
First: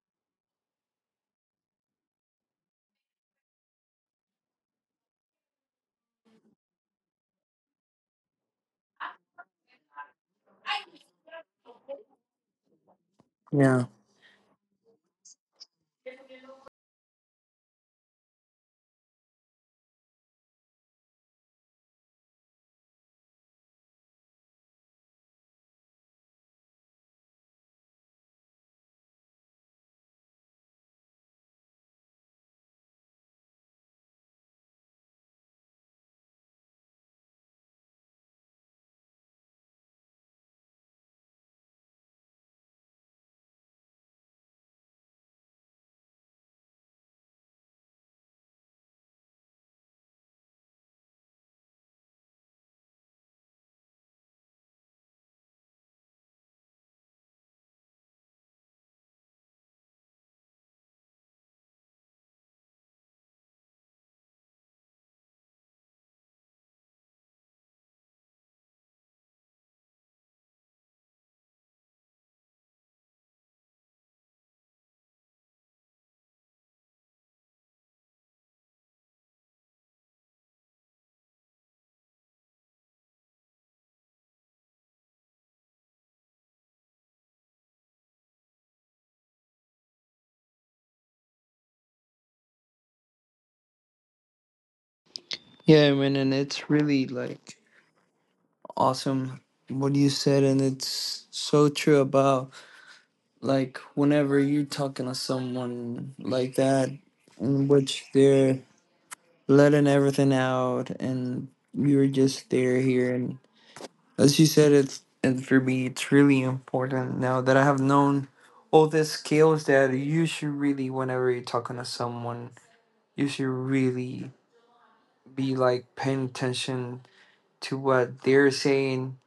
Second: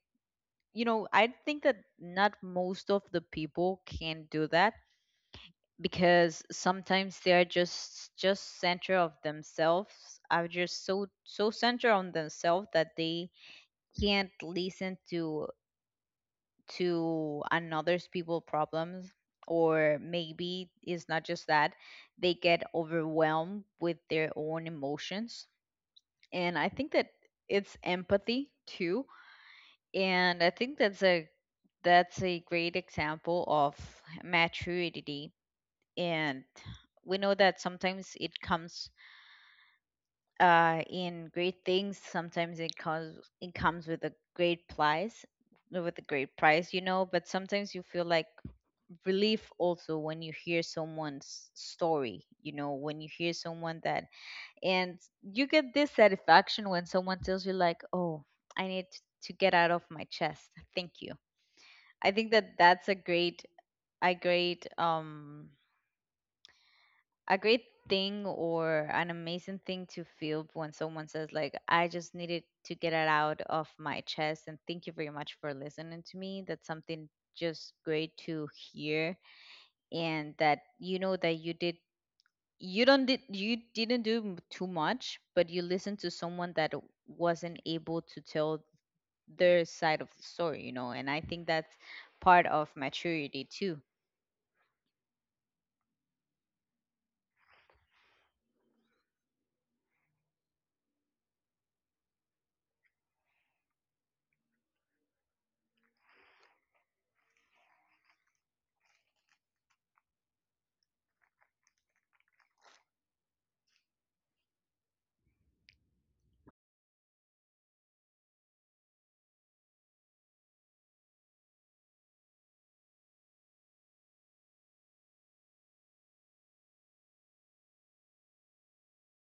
Speaker 1: you know, I think that not most of the people can do that because sometimes they are just center of themselves, are just so center on themselves that they
Speaker 2: yeah.
Speaker 1: can't listen to another's people problems. Or maybe it's not just that, they get overwhelmed with their own emotions. And I think that it's empathy too. And I think that's a great example of maturity. And we know that sometimes it comes in great things, sometimes it comes, it comes with a great price, with a great price, you know. But sometimes you feel like relief also when you hear someone's story, you know, when you hear someone that and you Get this satisfaction when someone tells you like, oh, I need to get out of my chest, thank you. I think that that's a great a great a great thing or an amazing thing to feel when someone says like I just needed to get it out of my chest and thank you very much for listening to me. That's something just great to hear and that you know that you did you didn't do too much but you listened to someone that wasn't able to tell their side of the story, you know. And I think that's part of maturity too.
Speaker 2: Yeah, man, and it's really like awesome what you said. And it's so true about like whenever you're talking to someone like that, in which they're letting everything out, and you're just there hearing. As you said, it's, and for me, it's really important now that I have known all the skills that you should really, whenever you're talking to someone, you should really be like paying attention to what they're saying,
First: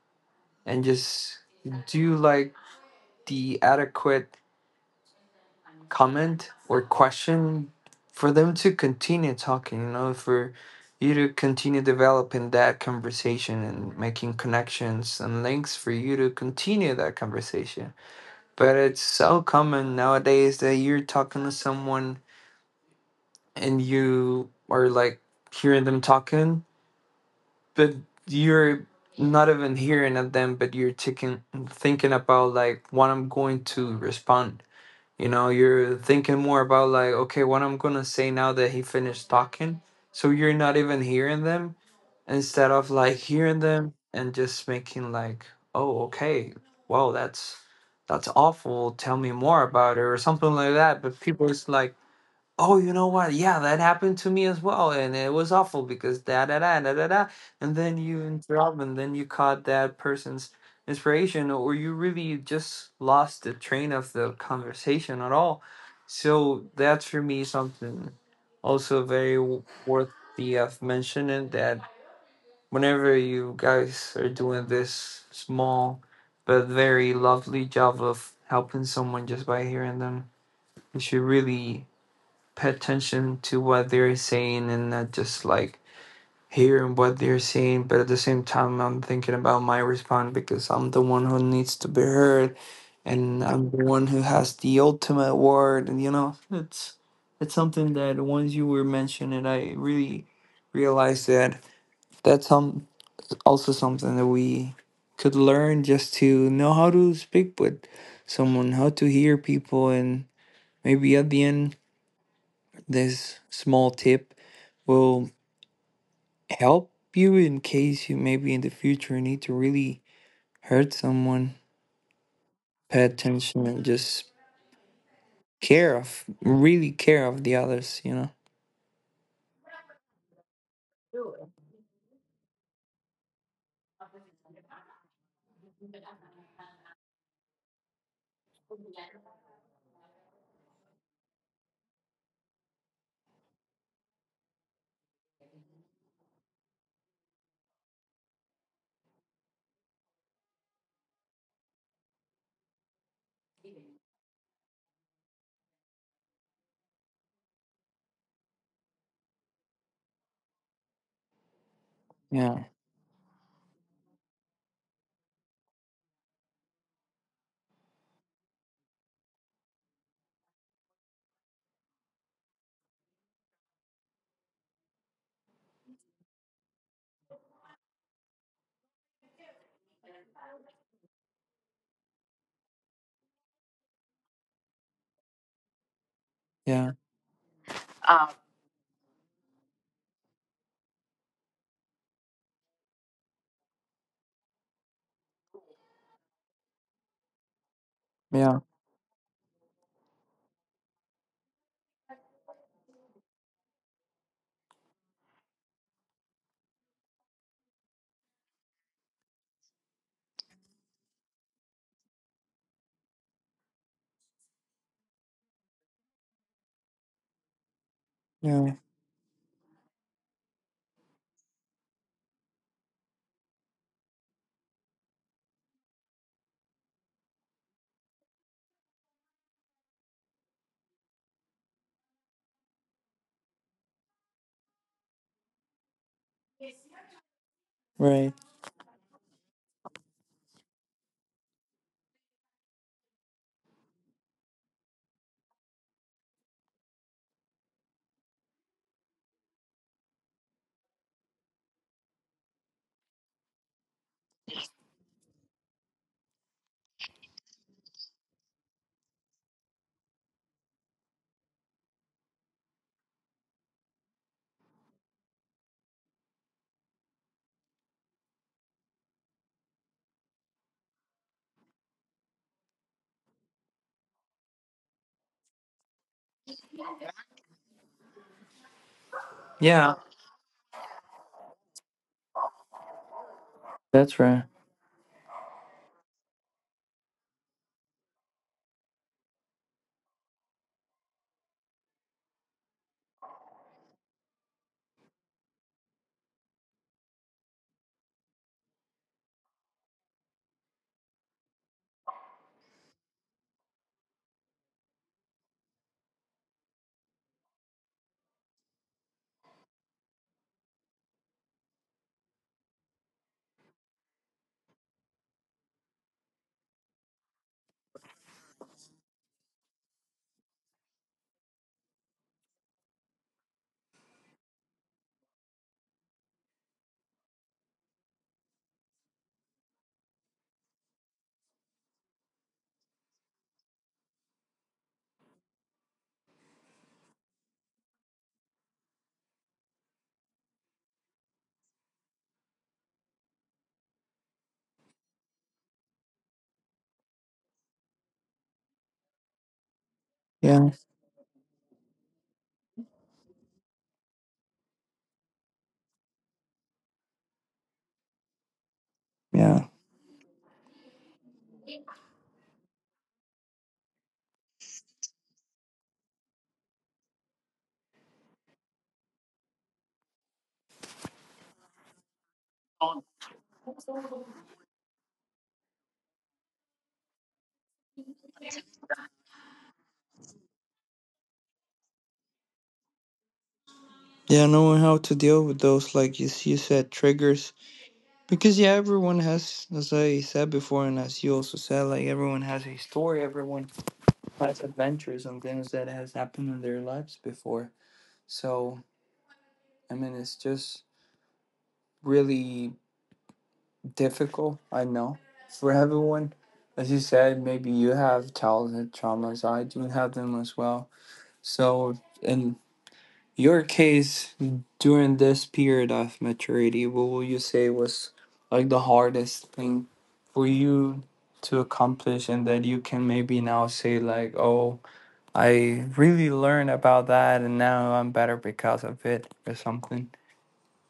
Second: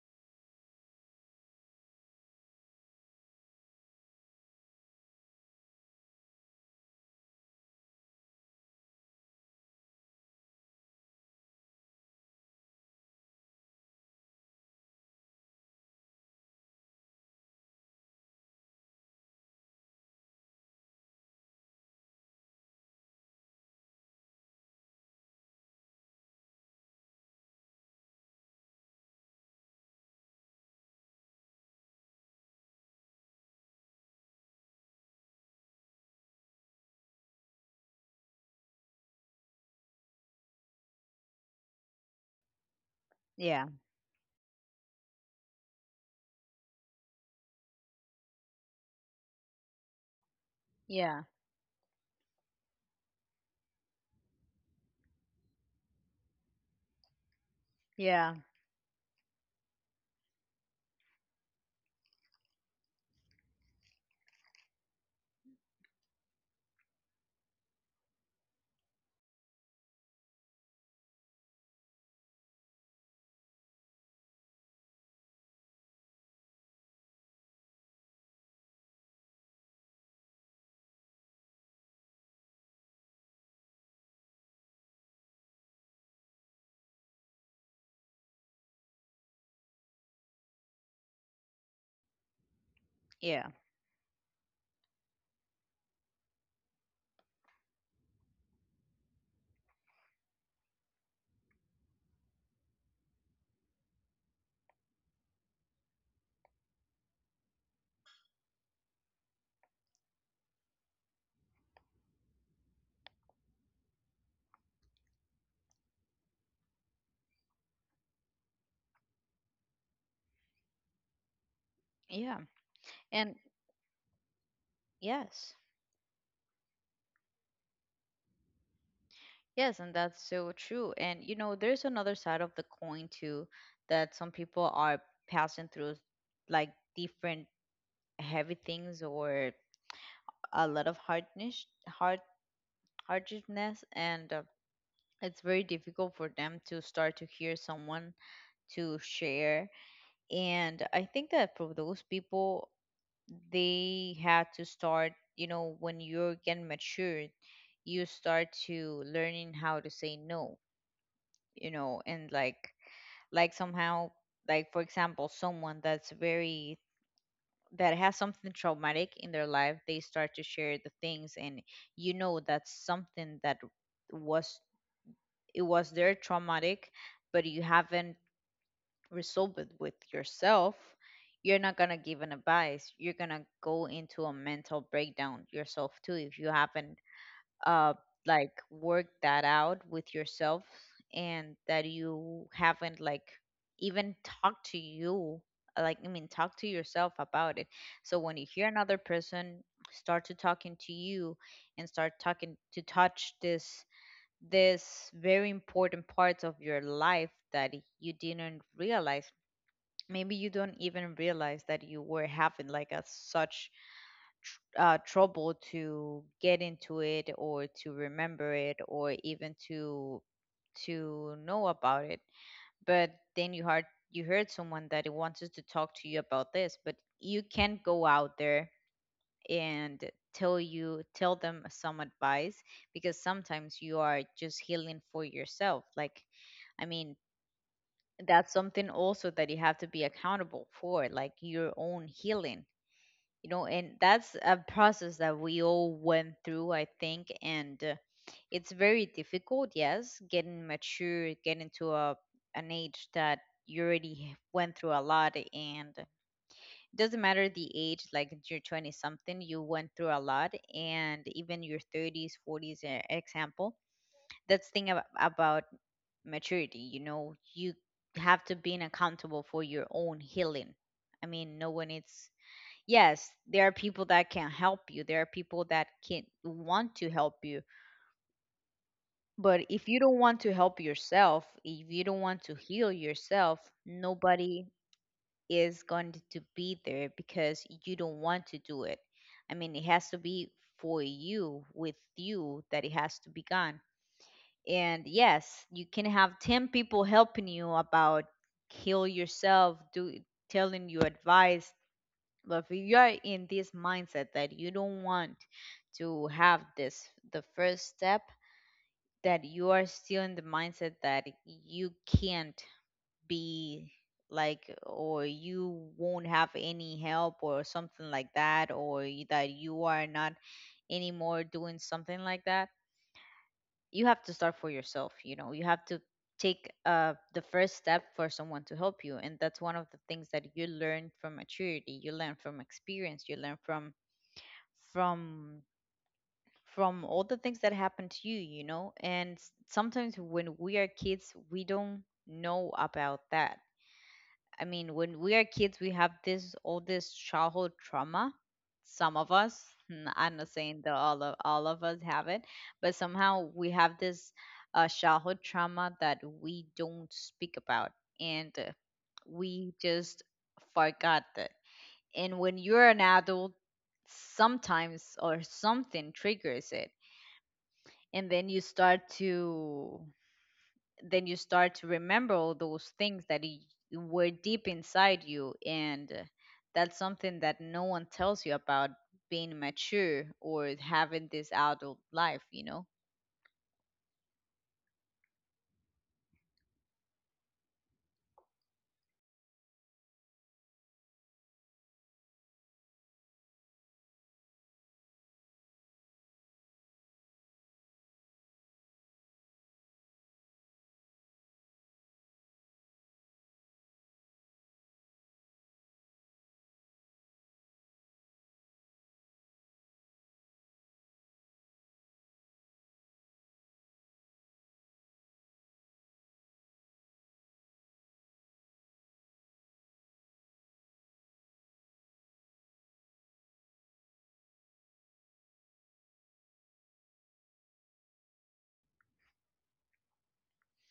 Speaker 2: and just do like the adequate comment or question for them to continue talking, you know, for you to continue developing that conversation and making connections and links for you to continue that conversation. But it's so common nowadays that you're talking to someone and you are like hearing them talking, but you're not even hearing at them, but you're taking, thinking about like what I'm going to respond. You know, you're thinking more about like, okay, what I'm gonna say now that he finished talking. So you're not even hearing them, instead of like hearing
Speaker 1: yeah
Speaker 2: them and just making like, oh, okay, wow, that's awful, tell me more about it, or something like that. But
Speaker 1: Yeah,
Speaker 2: people is like, oh, you know what, yeah, that happened to me as well, and it was awful because da da da da da da. And then you
Speaker 1: yeah,
Speaker 2: interrupt, and then you caught that person's inspiration, or you really just lost the train of the conversation at all. So that's, for me, something also very worthy of mentioning, that whenever you guys are doing this small but very lovely job of helping someone just by hearing them, you should really pay attention to what they're saying, and not just like hearing what they're saying. But at the same time, I'm thinking about my response because I'm the one who needs to be heard, and
Speaker 1: yeah,
Speaker 2: I'm the one who has the ultimate word. And, you know, it's. It's something that once you were mentioning, I really realized that that's something also something that we could learn, just to know how to speak with someone, how to hear people, and maybe at the end, this small tip will help you in case you maybe in the future need to really hurt someone.
Speaker 1: yeah.
Speaker 2: Pay
Speaker 1: And
Speaker 2: attention, and just
Speaker 1: yes,
Speaker 2: care of, really care of the others, you know?
Speaker 1: yes, and that's so true. And you know, there's another side of the coin too, that some people are passing through like different heavy things or a lot of hardness, hardness, and it's very difficult for them to start to hear someone, to share. And I think that for those people, they had to start, you know, when you're getting matured you start to learning how to say no, you know. And
Speaker 2: Yeah,
Speaker 1: like somehow, like for example someone that has something traumatic in their life, they start to share the things, and you know, that's something that was, it was their traumatic, but you haven't resolve it with yourself, you're not gonna give an advice. You're gonna go into a mental breakdown yourself too if you
Speaker 2: yeah,
Speaker 1: haven't uh like worked that out with yourself and that you haven't like even talked to you, like I mean talk to yourself about it. So when you
Speaker 2: yeah,
Speaker 1: hear another person start to talking to you and start talking to touch this, this very important parts of your life that you didn't realize, maybe you don't even realize that you were having like a such trouble to get into it or to remember
Speaker 2: yeah,
Speaker 1: it or even to know about it, but then you heard, you heard someone that wants to talk to you about this, but you can't go out there and tell them some advice, because sometimes you are just healing for yourself. Like, I mean,
Speaker 2: right.
Speaker 1: that's something also that you have to be accountable for, like your own healing, you know. And that's a process that we all went through, I think. And it's very difficult, yes, getting mature, getting to a an age that you already went through a lot. And it doesn't matter the age, like you're 20 something, you went through a lot, and even your 30s 40s example. That's thing about maturity, you know. You have to be accountable for your own healing. I mean, no one, it's, yes, there are people that can help you, there are people that can want to help you, but if
Speaker 2: Yeah,
Speaker 1: you don't want to help yourself, if you don't want to heal yourself,
Speaker 2: that's right.
Speaker 1: nobody is going to be there because you don't want to do it. I mean, it has to be for you, with you, that it has to be gone. And yes, you can have 10 people helping you about heal yourself, do telling you advice, but if you are in this mindset that you don't want to have this the first step, that you are still in the mindset that you can't be like, or you won't have any help or something like that, or that you are not anymore doing something like that, you have to start for yourself, you know. You have to take the first step for someone to help you. And that's one of the things that you learn from maturity, you learn from experience, you learn from from from all the things that happen to you, you know. And sometimes when we are kids, we don't know about that. I mean, when we are kids, we have this all this childhood trauma. Some of us, I'm not
Speaker 2: Yeah,
Speaker 1: saying that all of us have it, but somehow we have this childhood trauma that we don't speak about, and
Speaker 2: yeah.
Speaker 1: we just forgot that. And when you're an adult, sometimes or something triggers it, and then you start to then you start to remember all those things that were deep inside you. And that's something that no one tells you about being mature or having this adult life, you know.
Speaker 2: Yeah, knowing how to deal with those, like you, you said, triggers. Because, yeah, everyone has, as I said before, and as you also said, like, everyone has a story. Everyone has adventures and things that has happened in their lives before. So I mean, it's just really difficult, I know, for everyone, as you said, maybe you have childhood traumas. I do have them as well. So and, your case during this period of maturity, what would you say was like the hardest thing for you to accomplish, and that you can maybe now say, like, oh, I really learned about that, and now I'm better because of it, or something?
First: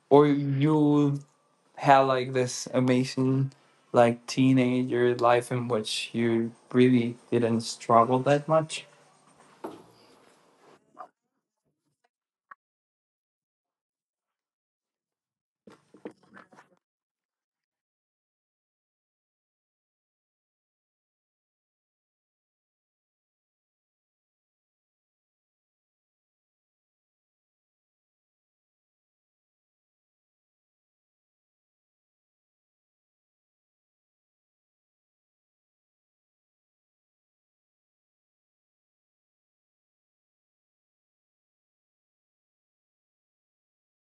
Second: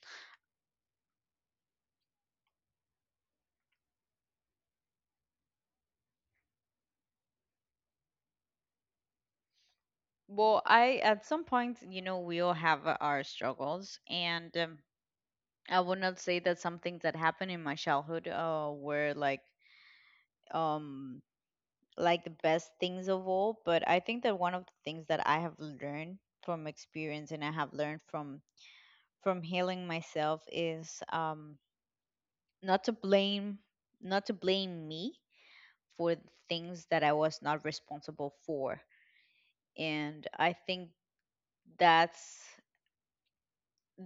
Speaker 2: Or you had like this amazing, like, teenager life in which you really didn't struggle that much?
Speaker 1: Well, I at some point, you know, we all have our struggles. And I would not say that some things that happened in my childhood were like, um like the best things of all, but I think that one of the things that I have learned from experience and I have learned from healing myself is, not to blame, not to blame me for the things that I was not responsible for. And I think that's,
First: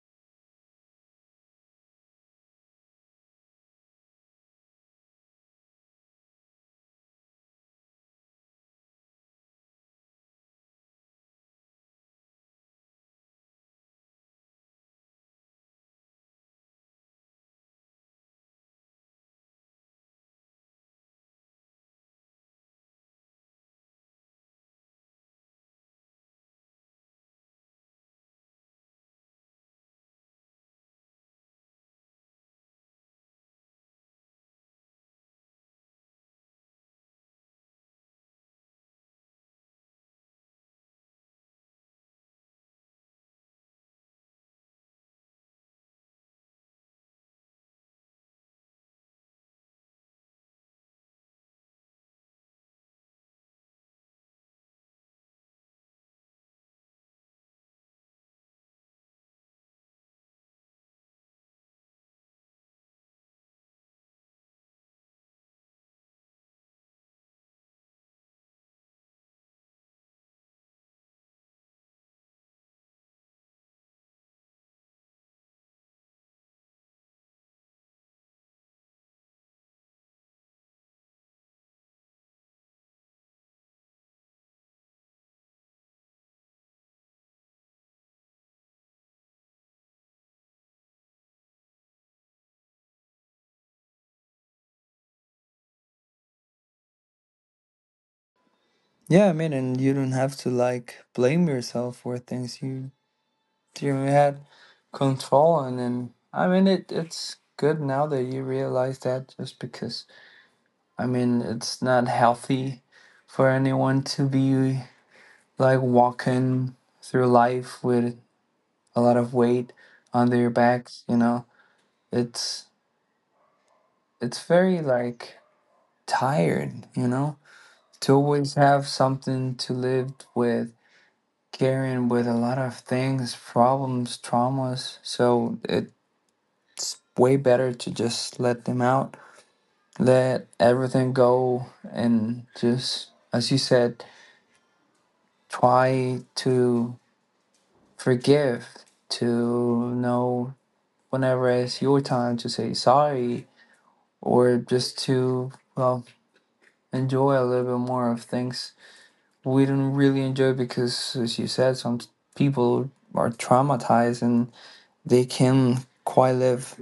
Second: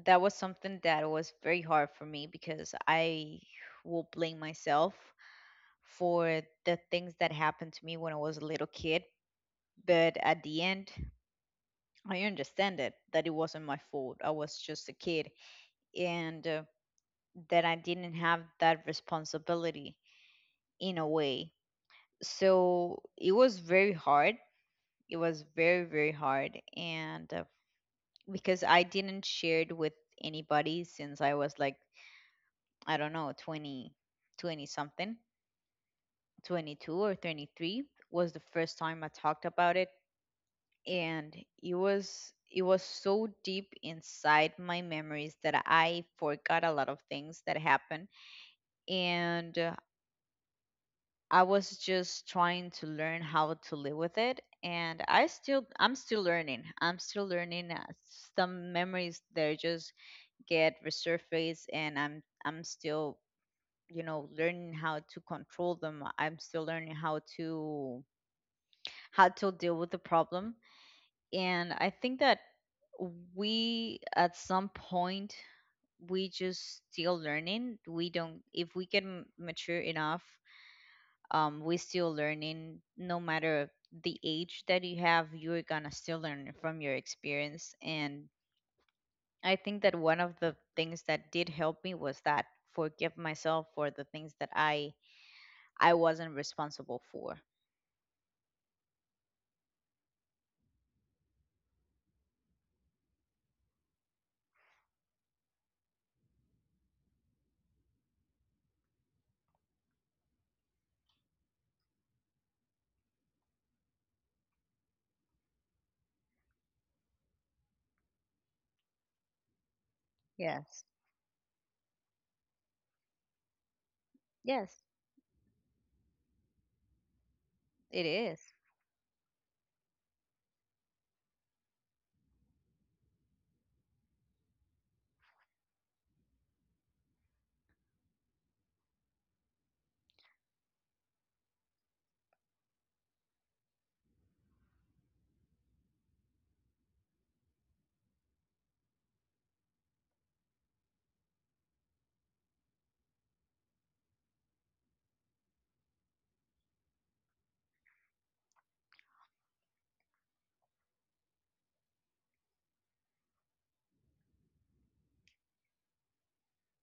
Speaker 1: that was something that was very hard for me, because I will blame myself for the things that happened to me when I was a little kid. But at the end, I understand it that it wasn't my fault. I was just a kid, and that I didn't have that responsibility in a way. So it was very hard. It was very hard, and because I didn't share it with anybody since I was like, I don't know, 20, 20 something, 22 or 23 was the first time I talked about it. And it was, it was so deep inside my memories that I forgot a lot of things that happened. And I was just trying to learn how to live with it, and I still, I'm still learning. I'm still learning, some memories that just get resurfaced, and I'm still, you know, learning how to control them. I'm still learning how to, how to deal with the problem. And I think that we, at some point, we just still learning. We don't, if we get mature enough, we still learning. No matter the age that you have, you're gonna still learn from your experience. And I think that one of the things that did help me was that forgive myself for the things that I wasn't responsible for.
Speaker 2: Yeah, I mean, and you don't have to like blame yourself for things. You had control, and then I mean it's good now that you realize that. Just because I mean it's not healthy for anyone to be like walking through life with a lot of weight on their
Speaker 1: Yes.
Speaker 2: backs, you know. It's it's very
Speaker 1: Yes,
Speaker 2: like tired, you know,
Speaker 1: it
Speaker 2: to always
Speaker 1: is.
Speaker 2: have something to live with, carrying with a lot of things, problems, traumas. So it's way better to just let them out, let everything go, and just, as you said, try to forgive, to know whenever it's your time to say sorry, or just to, well, enjoy a little bit more of things we didn't really enjoy. Because, as you said, some people are traumatized and they can quite live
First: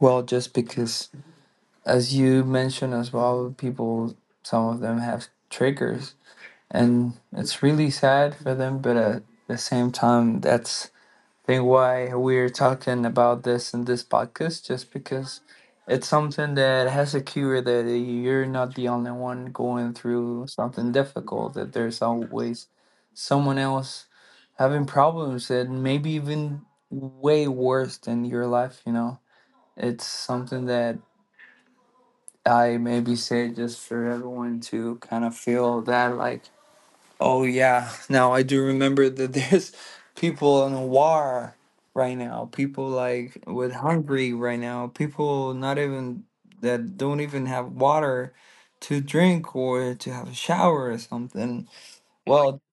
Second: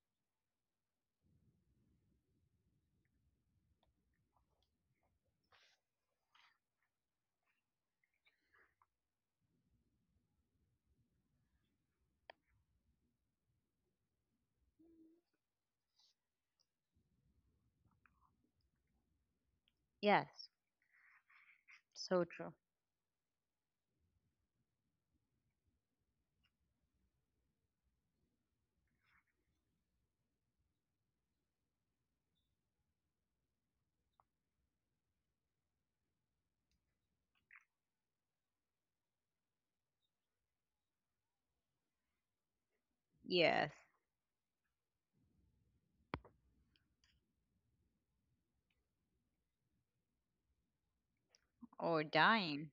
Speaker 2: well. Just because, as you mentioned as well, people, some of them have triggers, and it's really sad for them. But at the same time, that's I think why we're talking about this in this podcast, just because it's something that has a cure. That you're not the only one going through
Speaker 1: Yes.
Speaker 2: something difficult. That there's
Speaker 1: So true.
Speaker 2: always someone else having problems that maybe even way worse than your life. You know, it's something that I maybe say just for everyone to kind of feel that like, oh yeah, now I do remember that there's people in war right now, people like
Speaker 1: Yes.
Speaker 2: with hungry right now, people not even that don't even have water to drink or to have a shower or something.
Speaker 1: Or
Speaker 2: Well,
Speaker 1: dying.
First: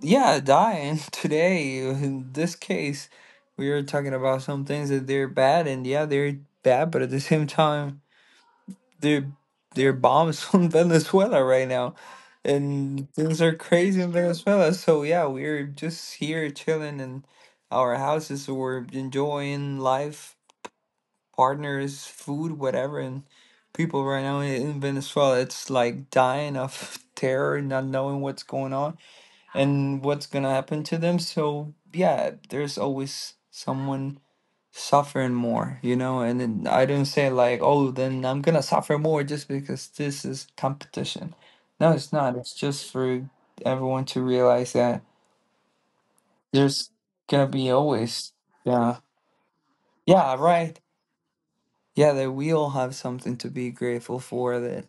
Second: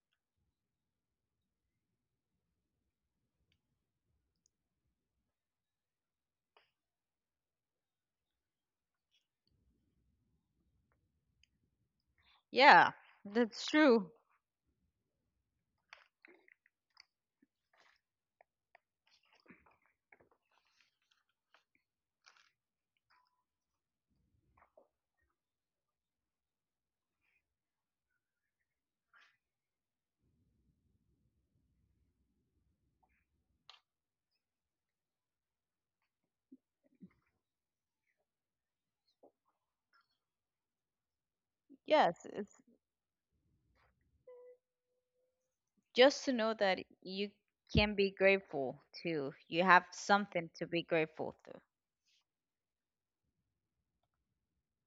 Speaker 2: yeah, dying today. In this case, we are talking about some things that they're bad and yeah, they're bad, but at the same time there, there are bombs on Venezuela right now,
Speaker 1: Yeah,
Speaker 2: and things are
Speaker 1: that's
Speaker 2: crazy in
Speaker 1: true.
Speaker 2: Venezuela. So yeah, we're just here chilling in our houses, or enjoying life, partners, food, whatever. And people right now in Venezuela, it's like dying of terror, not knowing what's going on and what's gonna happen to them. So yeah, there's always someone suffering more, you know. And then I didn't say like, oh, then I'm gonna suffer more just because this is competition. No, it's
Speaker 1: Yes,
Speaker 2: not. It's
Speaker 1: it's
Speaker 2: just for everyone to realize that
Speaker 1: just to know that
Speaker 2: there's
Speaker 1: you
Speaker 2: gonna be
Speaker 1: can be
Speaker 2: always,
Speaker 1: grateful
Speaker 2: yeah,
Speaker 1: too. You have
Speaker 2: yeah,
Speaker 1: something to
Speaker 2: right,
Speaker 1: be grateful to.
Speaker 2: yeah, that we all have something to be grateful for. That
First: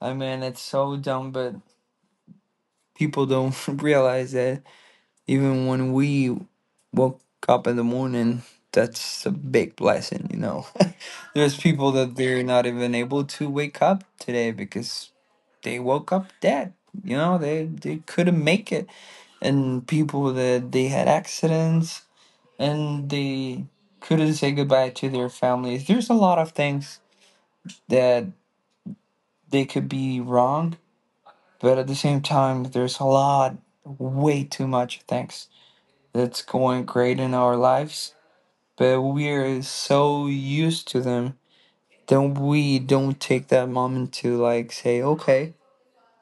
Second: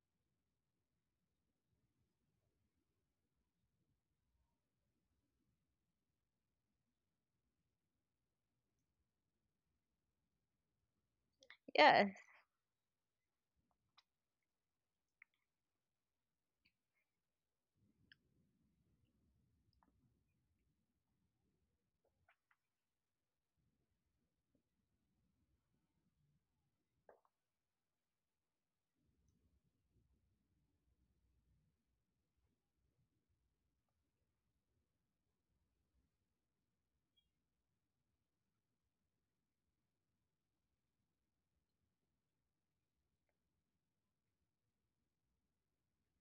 Speaker 2: I mean, it's so dumb, but people don't realize that even when we woke up in the morning, that's a big blessing, you know. There's people
Speaker 1: Yes,
Speaker 2: that they're not even able to wake up today because they woke up dead, you know. They couldn't make it. And people that they had accidents and they couldn't say goodbye to their families. There's a lot of things that they could be wrong, but at the same time there's a lot, way too much things that's going great in our lives, but we're so used to them that we don't take that moment to like say, okay,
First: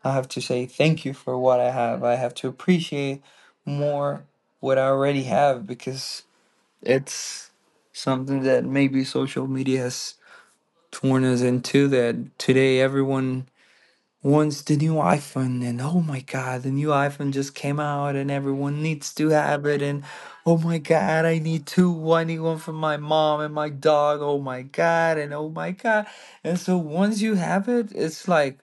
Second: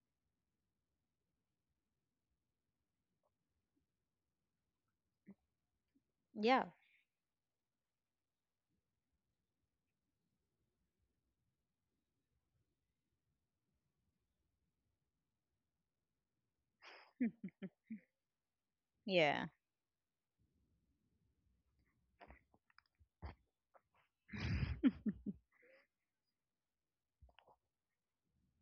Speaker 2: I have to say thank you for what I have. I have to appreciate more what I already have. Because
Speaker 1: yeah,
Speaker 2: it's something that maybe social media has torn us into, that today everyone once the new iPhone, and oh my god, the new iPhone just came out and everyone needs to
Speaker 1: yeah,
Speaker 2: have it, and oh my god, I need two. I need one for my mom and my dog. Oh my god, and oh my god. And so once you have it, it's like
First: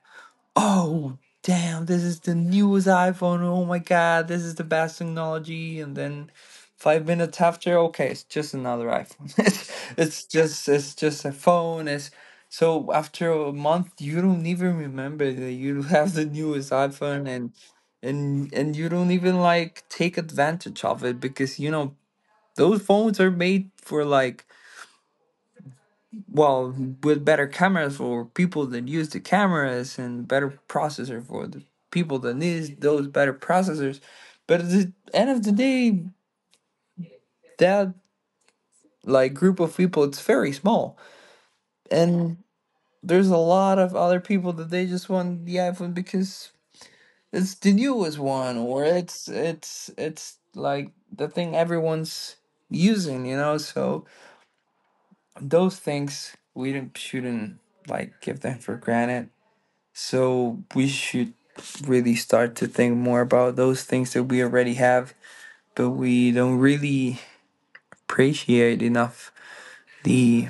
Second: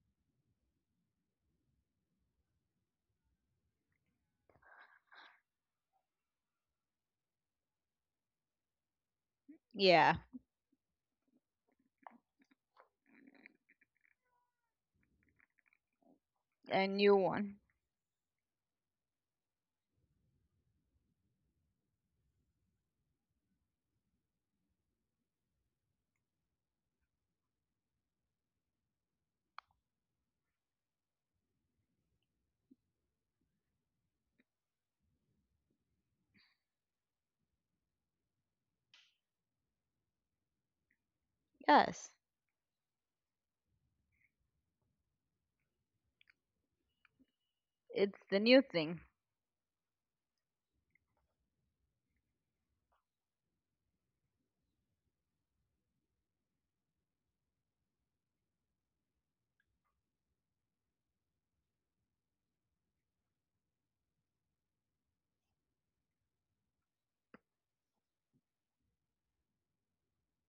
Speaker 2: oh damn, this is the newest iPhone, oh my god, this is the best technology. And then five minutes after, okay, it's just another iPhone. it's,
Speaker 1: yeah.
Speaker 2: it's just it's just a phone. It's so after a month you don't even remember that you have the newest
Speaker 1: A new
Speaker 2: iPhone. and
Speaker 1: one.
Speaker 2: and and you don't even like take advantage of it, because you know those phones are made for like, well, with better cameras for people that use the cameras, and better processor for the people that need those better processors. But at the end of the day, that like group of people, it's very small.
Speaker 1: Yes,
Speaker 2: And there's a lot of other people that they just want the iPhone because it's the newest
Speaker 1: it's the
Speaker 2: one,
Speaker 1: new
Speaker 2: or
Speaker 1: thing.
Speaker 2: it's like the thing everyone's using, you know. So those things we shouldn't like give them for granted. So we should really start to think more about those things that we already have, but we don't really appreciate enough. The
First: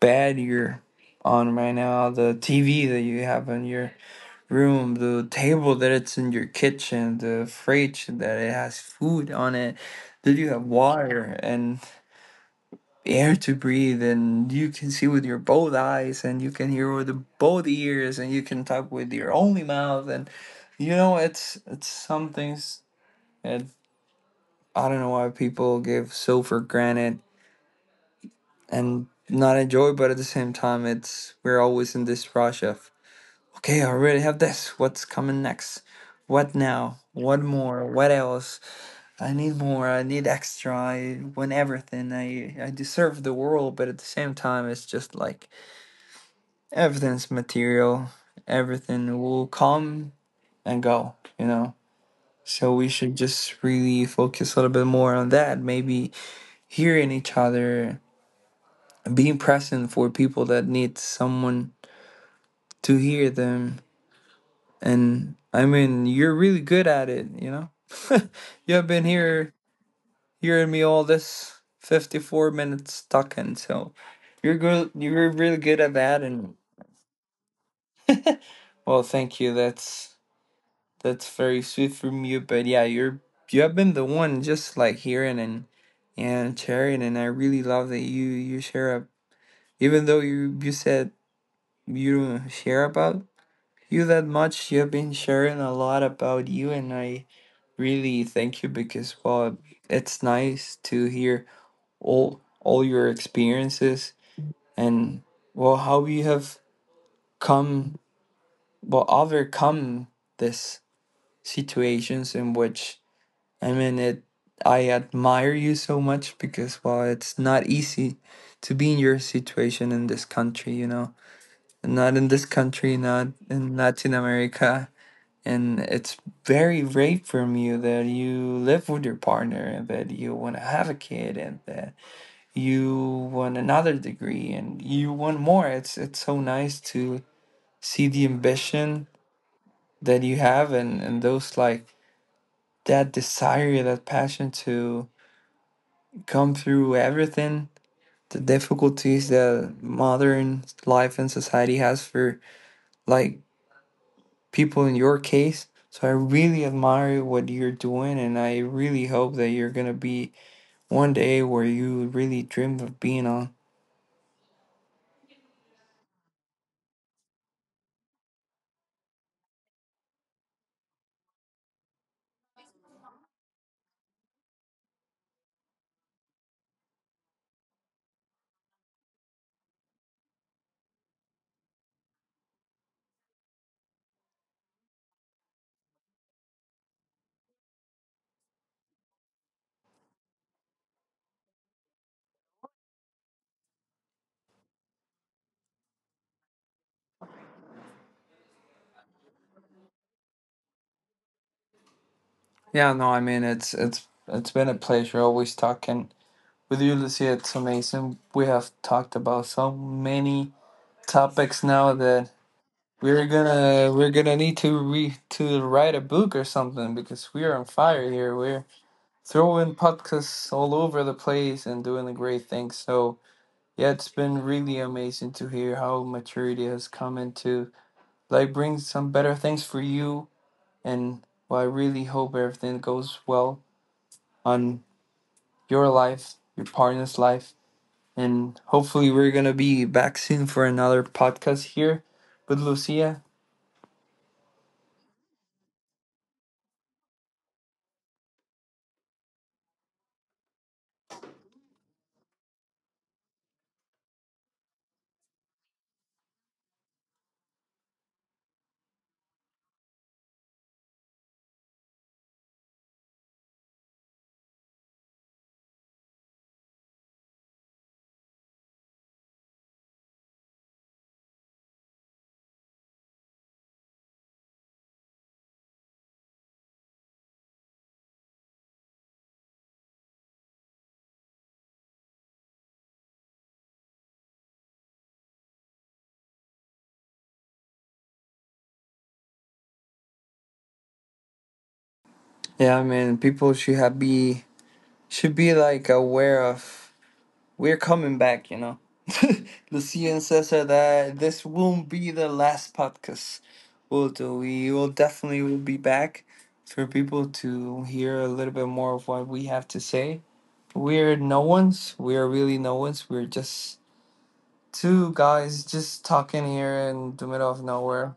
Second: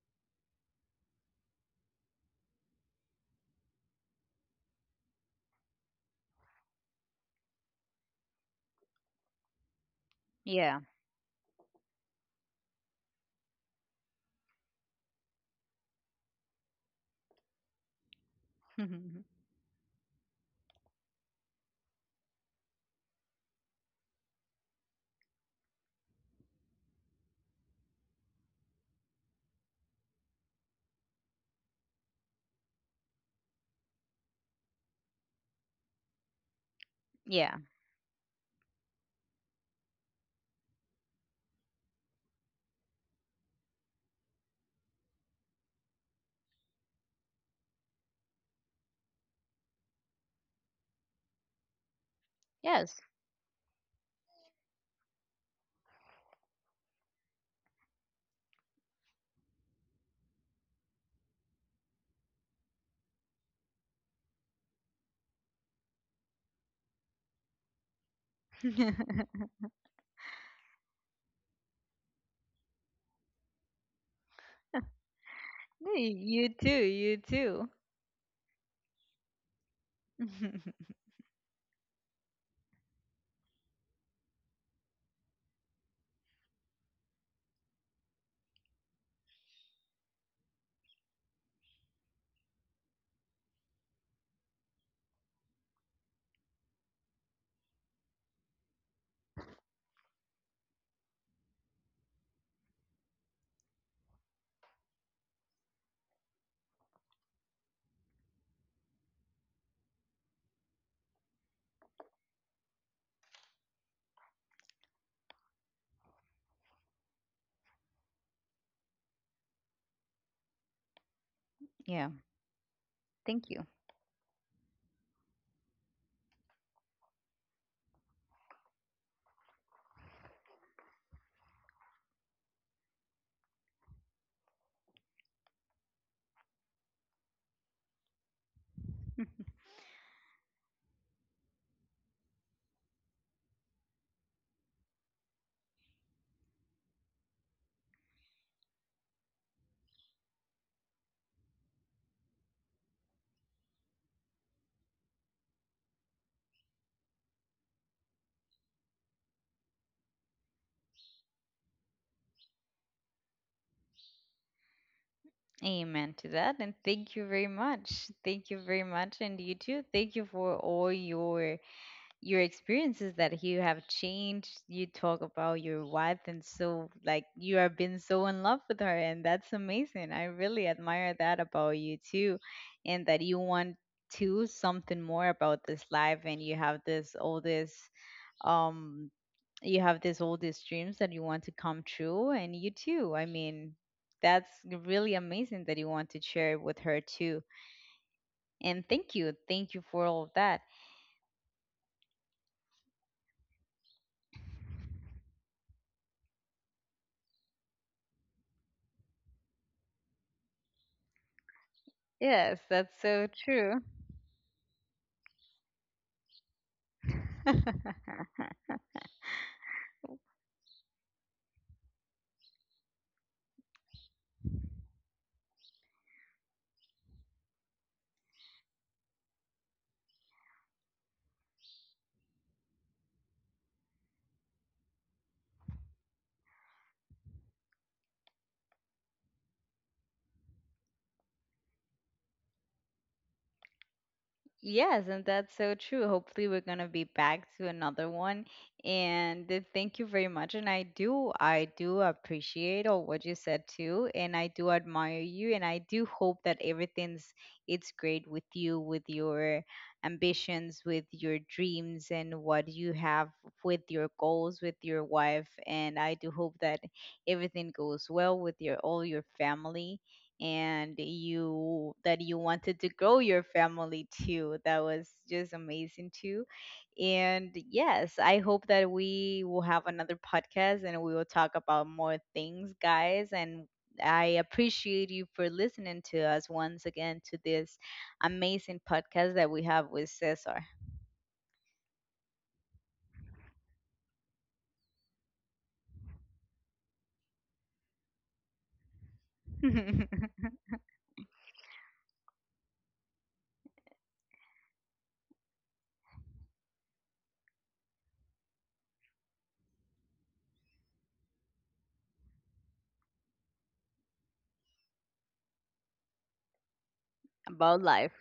Speaker 2: bed you're on right now, the TV that you have in your room, the table that it's in your kitchen, the fridge that it has food on it, that you have
Speaker 1: Yeah,
Speaker 2: water and air to breathe, and you can see with your both eyes, and you can hear with the, both ears, and you can talk with your only mouth, and you know it's some things that I don't know why people give so for granted and not enjoy. But at the same time it's we're always in this rush of okay, I already have this, what's coming next, what now, what
Speaker 1: yeah,
Speaker 2: more, what else. I need more, I need extra, I want everything, I deserve the world. But at the same time it's just like everything's material, everything will come and go, you know. So we
Speaker 1: yes.
Speaker 2: should just really focus a little bit more on that, maybe hearing each other, being present for people that need someone to hear them. And I mean you're really good at it, you know. You've been here hearing me all this 54 minutes talking, so you're good, you're really good at
Speaker 1: Hey,
Speaker 2: that.
Speaker 1: you
Speaker 2: And
Speaker 1: too, you too.
Speaker 2: well, thank you, that's That's very sweet from you. But yeah, you're you have been the one just like hearing and sharing, and I really love that you share up. Even though you said you don't share about you that much, you have been sharing a lot about you, and I really thank you, because well, it's nice to hear all your experiences, and well how you have come, well overcome this situations in which I mean, it. I admire you so much because, well, it's not easy to be in your situation in this country, you know,
Speaker 1: Yeah,
Speaker 2: not in this country, not
Speaker 1: thank you.
Speaker 2: in Latin America. And it's very brave from you that you live with your partner, and that you want to have a kid, and that you want another degree and you want more. It's so nice to see the ambition that you have, and those like that desire, that passion to come through everything, the difficulties that modern life and society has for like people in your case. So I really admire what you're doing, and I really hope that you're gonna be one day where you really dreamed of being on.
Speaker 1: Amen to that. And thank you very much. Thank you very much. And you too. Thank you for all your experiences that you have changed. You talk about your wife and so like you have been so in love with her, and that's amazing. I really admire that about you too, and that you want to something more about this life, and you have this all this um you have this all these dreams that you want to come true. And you too, I mean, that's really amazing that you want to share it with her too. And thank you. Thank you for all of that.
Speaker 2: Yeah, no, I mean it's been a pleasure always talking with you, Lucia. It's amazing we have talked about so many topics now that
Speaker 1: Yes, that's so
Speaker 2: We're
Speaker 1: true.
Speaker 2: gonna we're gonna need to re to write a book or something, because we are on fire here. We're throwing podcasts all over the place and doing the great things. So yeah, it's been really amazing to hear how maturity has come into like bring some better things for you. And well, I really hope everything goes well on your life, your partner's life, and hopefully we're gonna be back soon for another podcast here with Lucia.
Speaker 1: Yes, and that's so true. Hopefully, we're gonna be back to another one. And thank you very much. And I do appreciate all what you said too, and I do admire you, and I do hope that everything's, it's great with you, with your ambitions, with your dreams, and what you have, with your goals, with your wife. And I do hope that everything goes well with your all your family, and you that you wanted to grow your family too. That was just amazing too. And yes, I hope that we will have another podcast, and we will talk about more things, guys. And I appreciate you for listening to us once again to this amazing podcast that we have with Cesar
Speaker 2: Yeah, man, people should be like aware of we're coming back, you know. Lucia and Cesar, that this won't be the last podcast we'll do. We will definitely will be back for people to hear a little bit more of what we have to say. We're no ones. We are really no ones. We're just two guys just talking here in the middle of
Speaker 1: about life.
Speaker 2: nowhere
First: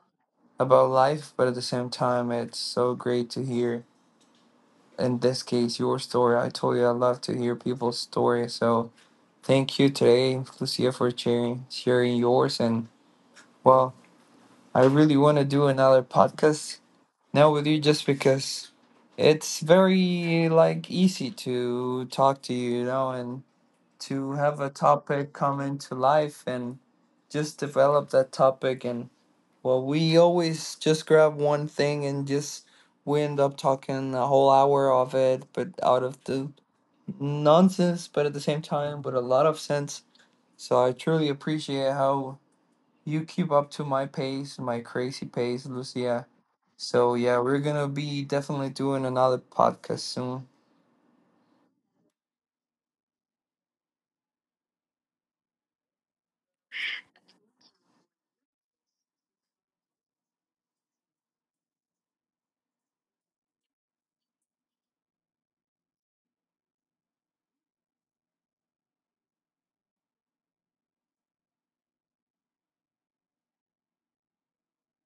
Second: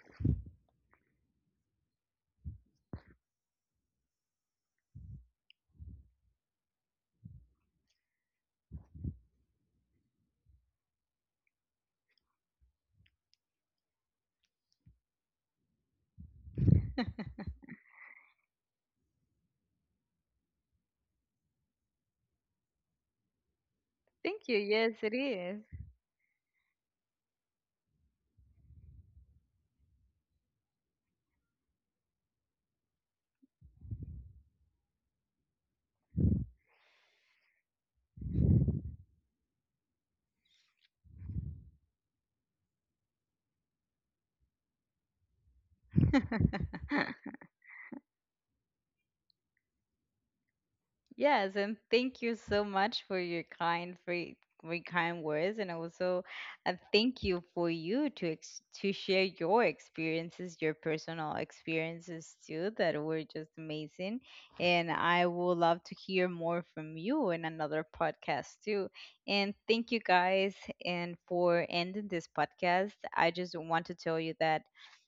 Speaker 2: about life. But at the same time it's so great to hear in this case your story. I told you I love to hear people's stories, so thank you today, Lucia, for sharing, sharing yours. And well, I really want to do another podcast now with you, just because it's very like easy to talk to you, you know, and to
Speaker 1: Thank you.
Speaker 2: have a
Speaker 1: Yes, it
Speaker 2: topic come
Speaker 1: is.
Speaker 2: into life and just develop that topic. And well, we always just grab one thing and just we end up talking a whole hour of it, but out of the nonsense, but at the same time, with a lot of sense. So I truly appreciate how you keep up to my pace, my crazy pace, Lucia. So yeah, we're gonna be definitely doing another podcast soon.
Speaker 1: Yes, and thank you so much for your kind for your kind words, and also thank you for you to ex to share your experiences, your personal experiences too, that were just amazing. And I would love to hear more from you in another podcast too. And thank you guys, and for ending this podcast, I just want to tell you that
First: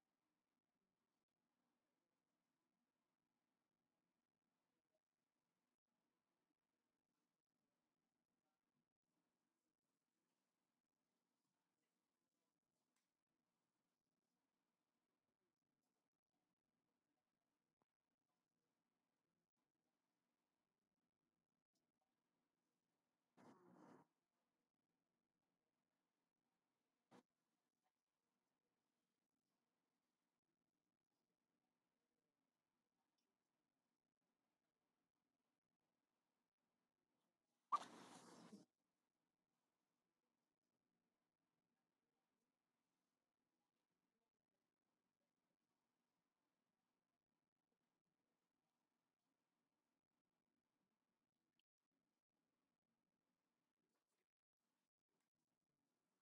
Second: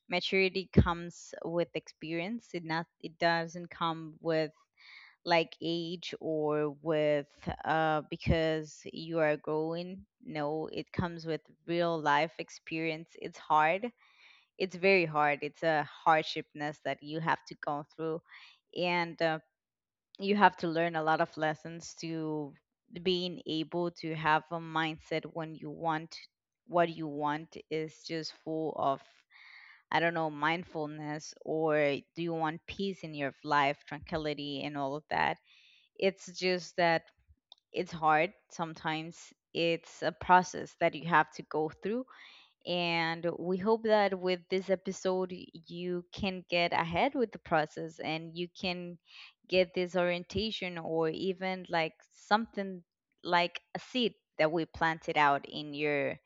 Speaker 1: maturity comes with experience. It doesn't come with like age or with because you are growing. No, it comes with real life experience. It's hard. It's very hard. It's a hardshipness that you have to go through, and you have to learn a lot of lessons to being able to have a mindset when you want what you want is just full of, I don't know, mindfulness, or do you want peace in your life, tranquility, and all of that. It's just that it's hard sometimes. It's a process that you have to go through. And we hope that with this episode, you can get ahead with the process, and you can get this orientation or even like something like a seed that we planted out in your,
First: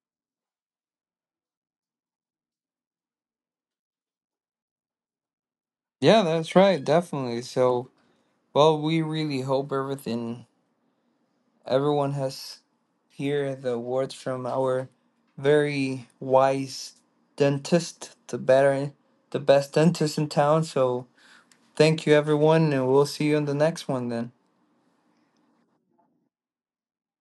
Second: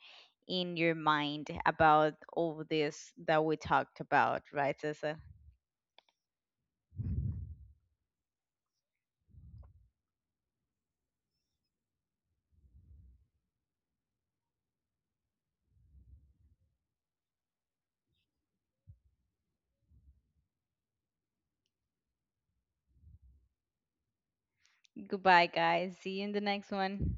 Speaker 1: in your mind about all this that we talked about, right, Cesar?
Speaker 2: Yeah, that's right, definitely. So well, we really hope everything, everyone has hear the words from our very wise dentist, the better, the best dentist in town. So thank you, everyone, and we'll see you in the next one then.
Speaker 1: Goodbye, guys. See you in the next one.